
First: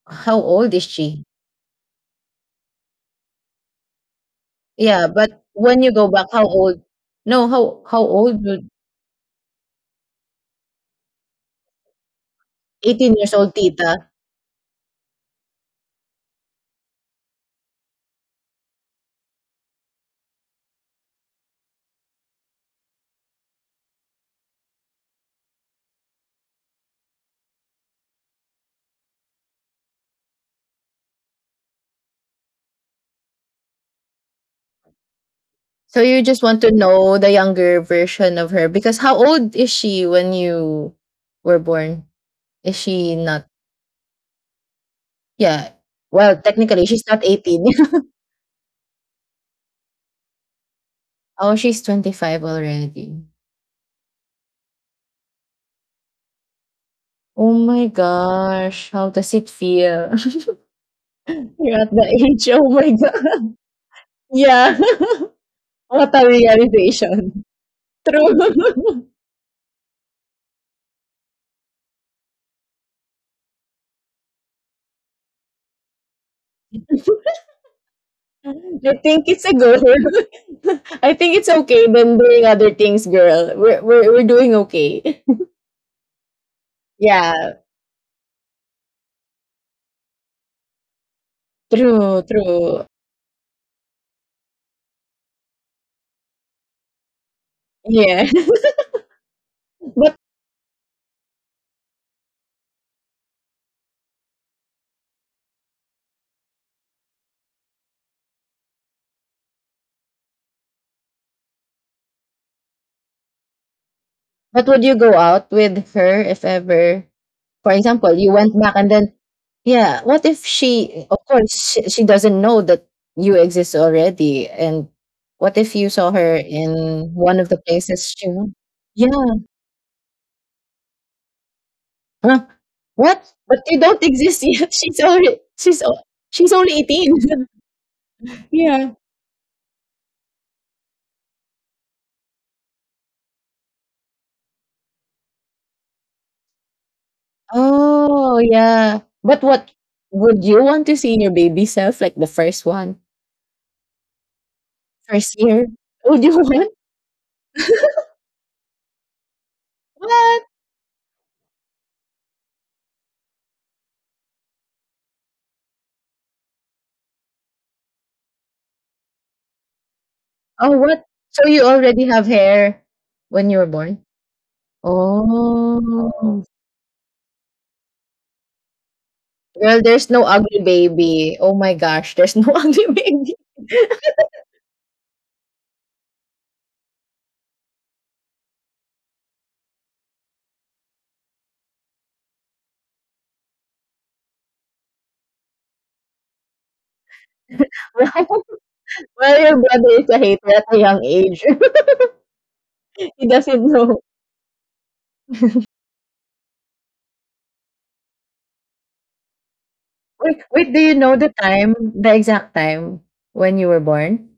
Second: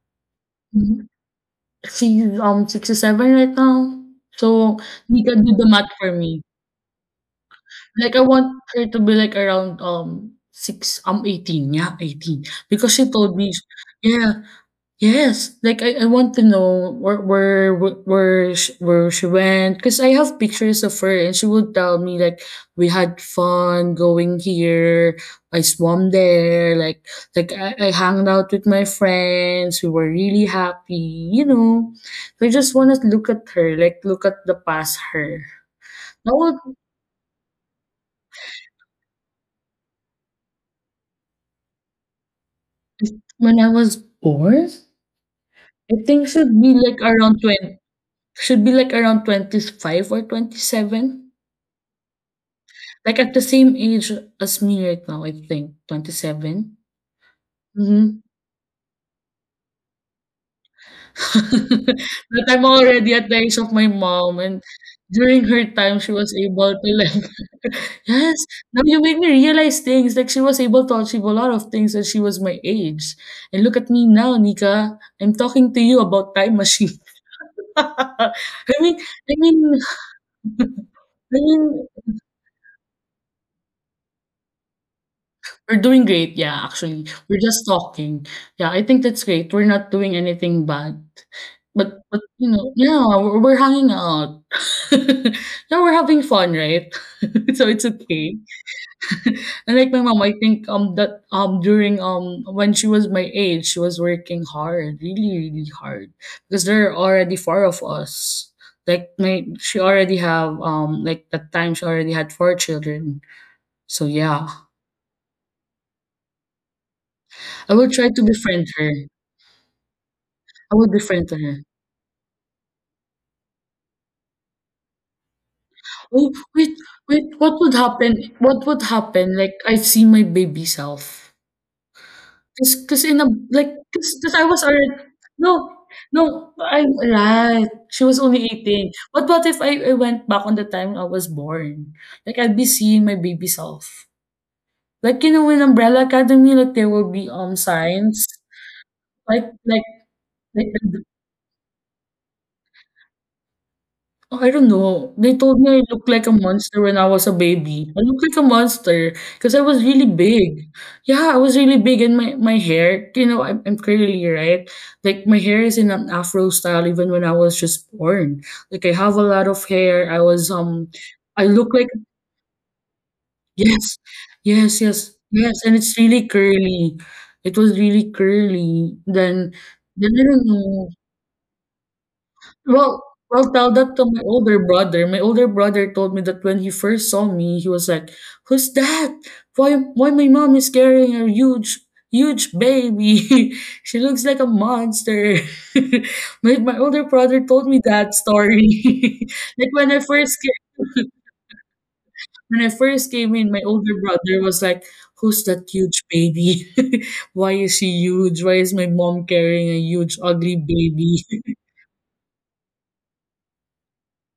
S2: How old is she?
S1: She's 67 right now. So,
S2: Yeah,
S1: you
S2: but
S1: can do the
S2: when
S1: math
S2: you go
S1: for
S2: back,
S1: me.
S2: how old? No, how
S1: Like, I
S2: old
S1: want
S2: would
S1: her to be like around six 18. Yeah, 18. Because she
S2: 18 years
S1: told me.
S2: old tita?
S1: Yeah. Yes, like I want to know where wh- where sh- where she went, because I have pictures of her and she would tell me, like, we had fun going here. I swam there, like, like I hung out with my friends. We were really happy, you know. So, I just want to look at her, like, look at the past her.
S2: So you
S1: That
S2: just want
S1: was
S2: to know the younger version of her because how old is she when you were born? Is she not?
S1: when I was born.
S2: Yeah.
S1: I think
S2: Well,
S1: should be
S2: technically she's
S1: like
S2: not
S1: around
S2: 18.
S1: 20. Should be like around 25 or 27.
S2: Oh, she's 25
S1: Like,
S2: already.
S1: at the same age as me right now, I think 27?
S2: Oh my
S1: Mhm.
S2: gosh, how does it feel? You're at the
S1: But
S2: age,
S1: I'm
S2: oh my
S1: already at the
S2: god.
S1: age of my mom, and
S2: Yeah,
S1: during her time
S2: what
S1: she
S2: a
S1: was able to, like,
S2: realization.
S1: yes, now you
S2: True.
S1: made me realize things, like she was able to achieve a lot of things when she was my age. And look at me now, Nika. I'm talking to you about time machine. I
S2: I
S1: mean
S2: think
S1: I
S2: it's a
S1: mean
S2: girl. I think
S1: I
S2: it's okay
S1: mean
S2: than doing other things, girl. We're doing okay.
S1: we're doing great, yeah, actually. We're
S2: Yeah,
S1: just talking. Yeah, I think that's great. We're not doing anything bad. But
S2: true,
S1: but you know,
S2: true.
S1: yeah, we're hanging out. Yeah, we're having fun, right? So, it's
S2: Yeah.
S1: okay. And, like, my
S2: But.
S1: mom, I think that during when she was my age, she was working hard, really, really hard. Because there are already four of us. Like my she already have like, that time she already had four children. So, yeah.
S2: But would you go out with her if ever, for
S1: I will try
S2: example,
S1: to
S2: you went
S1: befriend
S2: back and
S1: her.
S2: then, yeah, what if
S1: I would be
S2: she, of
S1: friend to her.
S2: course, she doesn't know that you exist already. And what if you saw
S1: Oh,
S2: her
S1: wait,
S2: in
S1: wait,
S2: one of the
S1: what would
S2: places
S1: happen
S2: she went?
S1: what would happen,
S2: Yeah.
S1: like, I see my baby self?
S2: Huh?
S1: 'Cause in a,
S2: What? But
S1: like,
S2: you don't
S1: 'cause
S2: exist
S1: I was
S2: yet.
S1: already,
S2: She's already,
S1: no,
S2: she's, o- she's
S1: no,
S2: only
S1: I'm
S2: 18.
S1: right, she was only 18.
S2: Yeah.
S1: But what if I went back on the time I was born? Like, I'd be seeing my baby self. Like, you know, in Umbrella Academy, like, there will be, signs,
S2: Oh, yeah. But
S1: like
S2: what
S1: like
S2: would you
S1: like
S2: want to see in your baby self, like the first one,
S1: oh, I don't know.
S2: first
S1: They told
S2: year?
S1: me I looked
S2: Would
S1: like a
S2: you want?
S1: monster when I was a baby. I looked like a monster because I was really big. Yeah, I was really big, and my hair, you know, I'm curly, right? Like, my hair is in an afro style even when I was just born. Like, I have a lot of hair. I was,
S2: Oh, what? So
S1: I
S2: you
S1: look like,
S2: already have hair when you were
S1: yes,
S2: born?
S1: yes, yes, yes, and it's really
S2: Oh,
S1: curly. It was really curly. Then
S2: well, there's
S1: then
S2: no
S1: I don't
S2: ugly
S1: know.
S2: baby. Oh my gosh, there's no ugly
S1: Well,
S2: baby.
S1: well, tell that to my older brother. My older brother told me that when he first saw me, he was like, "Who's that? Why my mom is carrying a huge, huge baby? She looks like a monster." My older brother told me that
S2: Right?
S1: story.
S2: Well, your
S1: like
S2: brother
S1: when I
S2: is a
S1: first
S2: hater at a young
S1: came,
S2: age.
S1: when I first
S2: He
S1: came in, my
S2: doesn't
S1: older
S2: know.
S1: brother was like, "Who's that huge baby? Why is she huge? Why is my mom carrying a huge,
S2: Wait,
S1: ugly
S2: wait, do you know
S1: baby?"
S2: the time, the exact time when you were born?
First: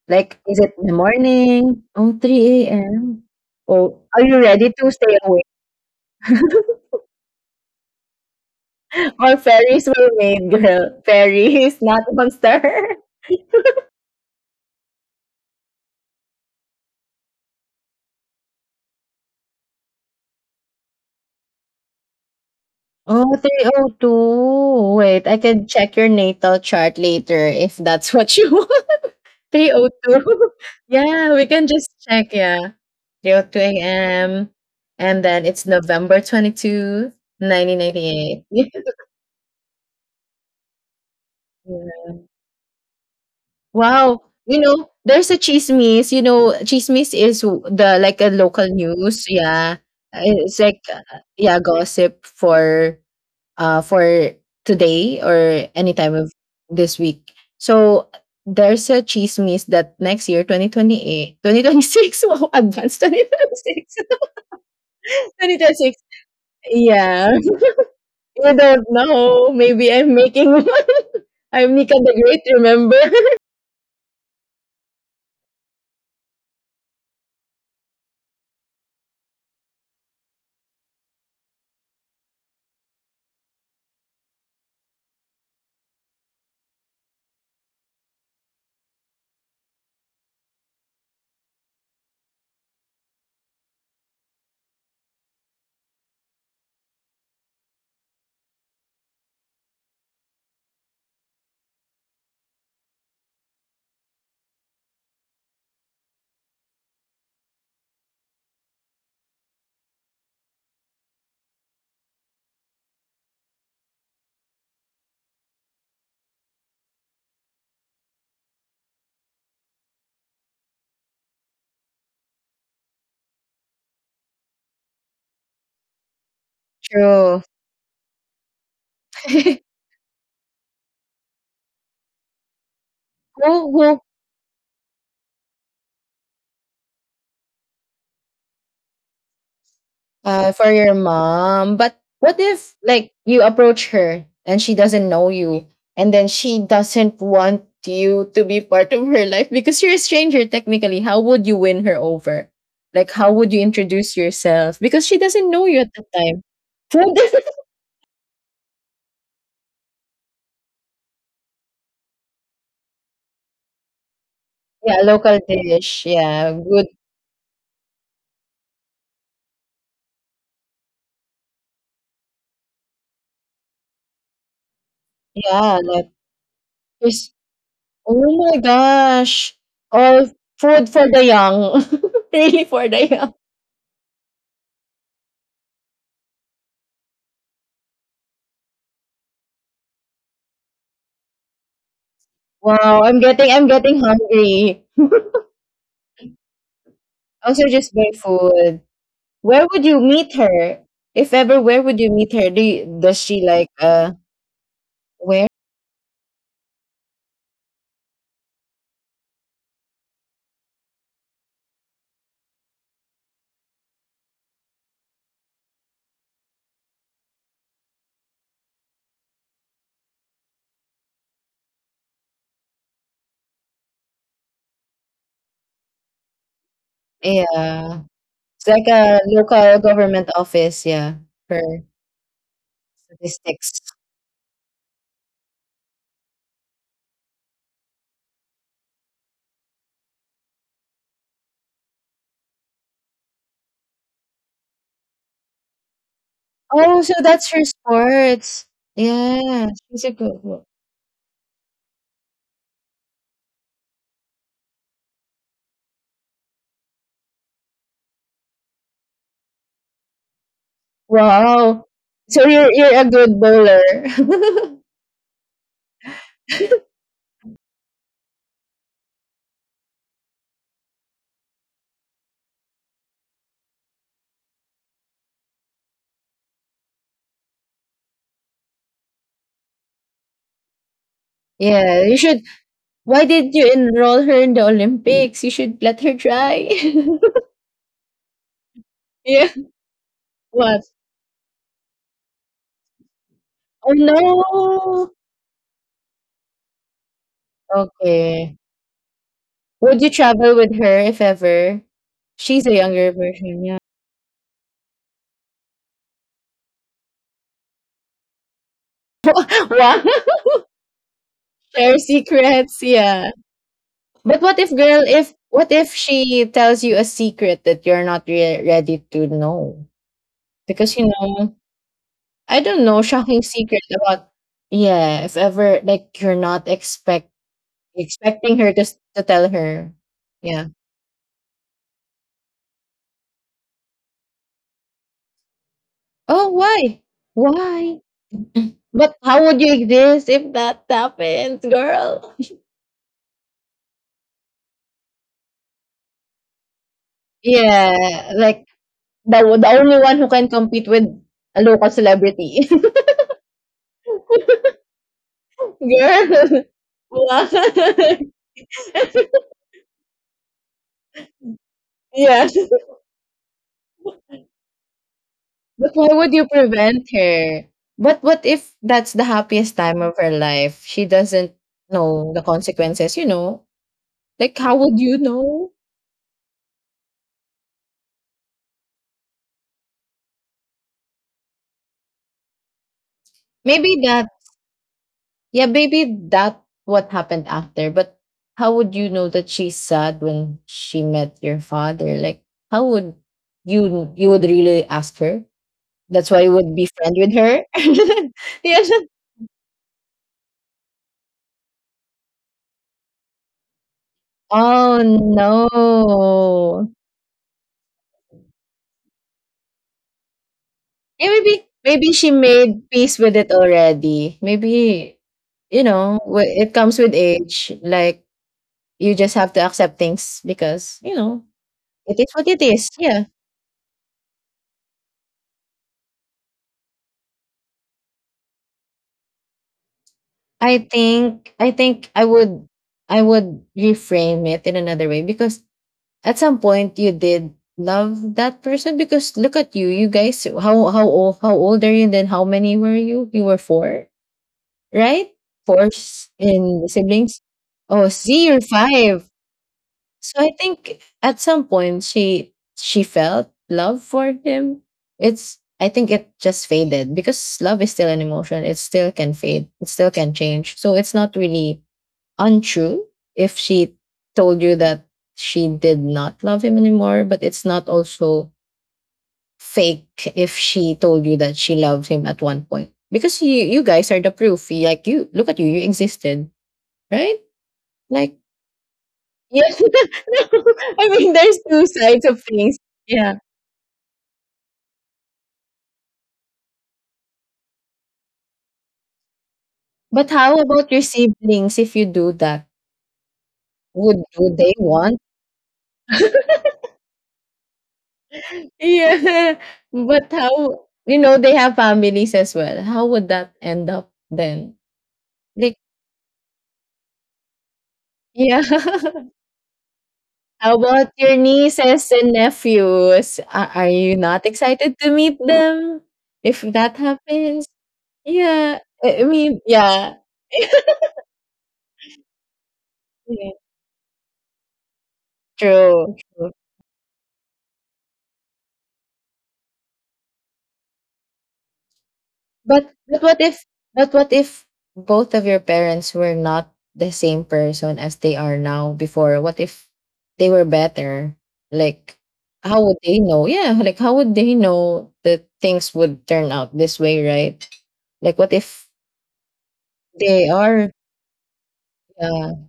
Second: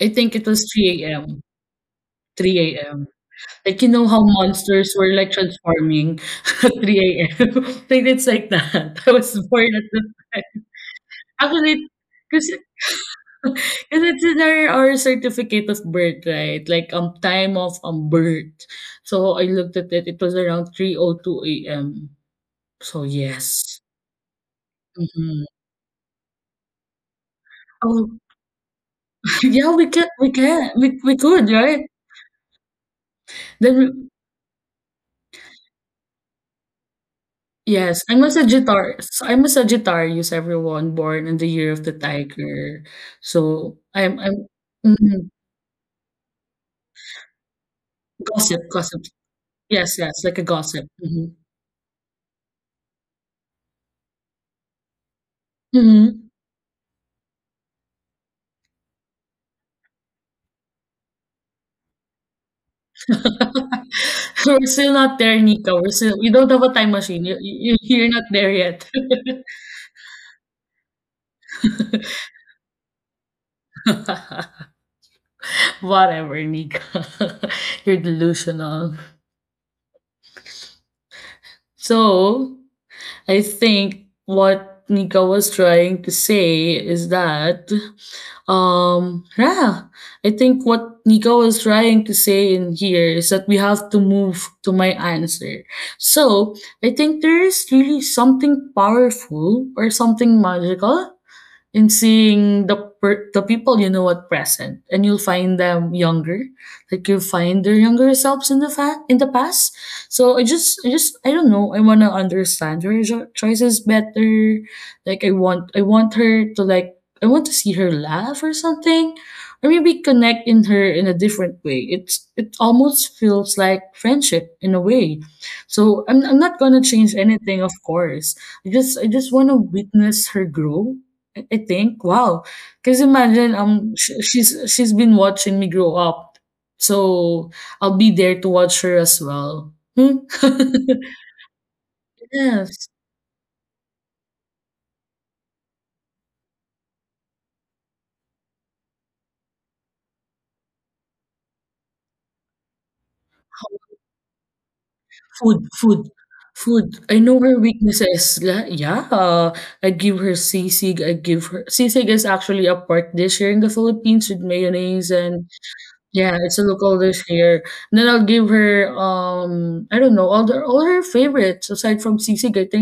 S1: I think
S2: Like,
S1: it
S2: is
S1: was
S2: it in the
S1: 3 a.m.
S2: morning? Oh, three
S1: 3 AM.
S2: a.m.
S1: Like, you
S2: Oh,
S1: know how
S2: are you ready to
S1: monsters were,
S2: stay
S1: like,
S2: awake?
S1: transforming at 3 a.m.? Like, it's like that. I was
S2: Or
S1: born at
S2: fairies
S1: the
S2: were
S1: time.
S2: made, girl. Fairies,
S1: Actually,
S2: not
S1: because
S2: monster.
S1: it's in our certificate of birth, right? Like, time of, birth. So, I looked at it, it was around 3:02 a.m. So,
S2: Oh
S1: yes.
S2: three o two. Wait, I
S1: Mhm.
S2: can check your natal chart later if
S1: Oh,
S2: that's what you want.
S1: yeah, we can we
S2: 3:02.
S1: can. We
S2: Yeah, we
S1: could,
S2: can
S1: right?
S2: just check. Yeah. 3:02
S1: Then,
S2: a.m. And then it's November 22,
S1: yes, I'm a
S2: 1998.
S1: Sagittarius. I'm a Sagittarius, everyone, born in the year
S2: Yeah.
S1: of the tiger. So,
S2: Wow.
S1: I'm
S2: You know, there's
S1: mhm,
S2: a chismis. You know, chismis is the like a
S1: gossip,
S2: local
S1: gossip.
S2: news. Yeah.
S1: Yes, yes, like a
S2: It's like,
S1: gossip. Hmm.
S2: yeah, gossip for today or any time of
S1: Hmm.
S2: this week. So there's a chismis that next year, 2028, 2026. Wow, advanced twenty twenty six,
S1: We're still not there,
S2: twenty twenty
S1: Nika.
S2: six.
S1: We don't have a time machine.
S2: Yeah,
S1: You're not there
S2: you
S1: yet.
S2: don't know. Maybe I'm making one. I'm Nika the Great, remember?
S1: Whatever, Nika. You're delusional. So, I think what Nika was trying to say is that, yeah, I think what Nico was trying to say in here is that we have to move to my answer. So, I think there is really something powerful or something magical in seeing the people you know at present, and you'll find them younger, like, you'll find their younger selves in the past. So, I don't know, I want to understand her choices better. Like, I want her to, like, I want to see her laugh or something, or maybe connect in a different way. It's it almost feels like friendship in a way. So, I'm not gonna change
S2: True.
S1: anything, of course. i just i just want to
S2: who,
S1: witness her grow. I think, wow. Because, imagine,
S2: who
S1: she's been watching me grow up. So, I'll be there to watch her as well. Hmm?
S2: For your mom. But what if
S1: Yes.
S2: like you approach her and she doesn't know you and then she doesn't want you to be part of her life because you're a stranger technically. How would you win her over? Like how would you introduce yourself? Because she doesn't know
S1: Food,
S2: you at the
S1: food,
S2: time.
S1: food.
S2: Food.
S1: I know her weaknesses. Yeah, I give her sisig. I give her sisig is actually a pork dish here in the Philippines with
S2: Yeah,
S1: mayonnaise,
S2: local
S1: and
S2: dish.
S1: yeah,
S2: Yeah,
S1: it's a
S2: good.
S1: local dish here. And then I'll give her, I don't know, all her favorites aside from sisig. I
S2: Yeah, like there's- oh my gosh. All food for the young. Really for the young. Wow, I'm getting hungry. Also, just barefoot. Where would you meet her? If ever, where would you meet her? Does she like where? Yeah, it's like a local government office. Yeah, for statistics. Oh, so that's her sports. Yeah, she's a good. Wow. So you're a good bowler. Yeah, you should. Why did you enroll her in the Olympics? You should let her try. Yeah. What? Oh no. Okay. Would you travel with her if ever? She's a younger version, yeah. Wow. Share secrets, yeah. But what if, girl, if what if she tells you a secret that you're not ready to know? Because you know, I don't know, shocking secret about yeah. If ever like you're not expecting her to to tell her, yeah. Oh, why? Why? But how would you exist if that happens, girl? Yeah, like the only one who can compete with a local celebrity. Girl! Wow. Yeah. But why would you prevent her? But what if that's the happiest time of her life? She doesn't know the consequences, you know? Like, how would you know? Maybe that, yeah, maybe that what happened after, but how would you know that she's sad when she met your father? Like, how would you would really ask her? That's why you would be friend with her? Yeah. Oh no. Yeah, maybe she made peace with it already. Maybe it comes with age. Like you just have to accept things because, it is what it is. Yeah. I think I would reframe it in another way because at some point you did love that person because look at you, you guys, how old are you then? How many were you? You were four, right? Four in siblings. Oh, see, you're five. So I think at some point she felt love for him. It's, I think it just faded because love is still an emotion. It still can fade, it still can change. So it's not really untrue if she told you that she did not love him anymore, but it's not also fake if she told you that she loved him at one point. Because you guys are the proof. Like you look at you, you existed, right? Like yeah. I mean there's two sides of things. Yeah. But how about your siblings if you do that? Would they want? Yeah. But how, you know, they have families as well. How would that end up then? They— Yeah. How about your nieces and nephews? Are you not excited to meet them? If that happens, yeah. I mean, yeah, yeah. True, true. But but what if but what if both of your parents were not the same person as they are now before? What if they were better? Like how would they know? Yeah, like how would they know that things would turn out this way, right? Like what if they are, yeah.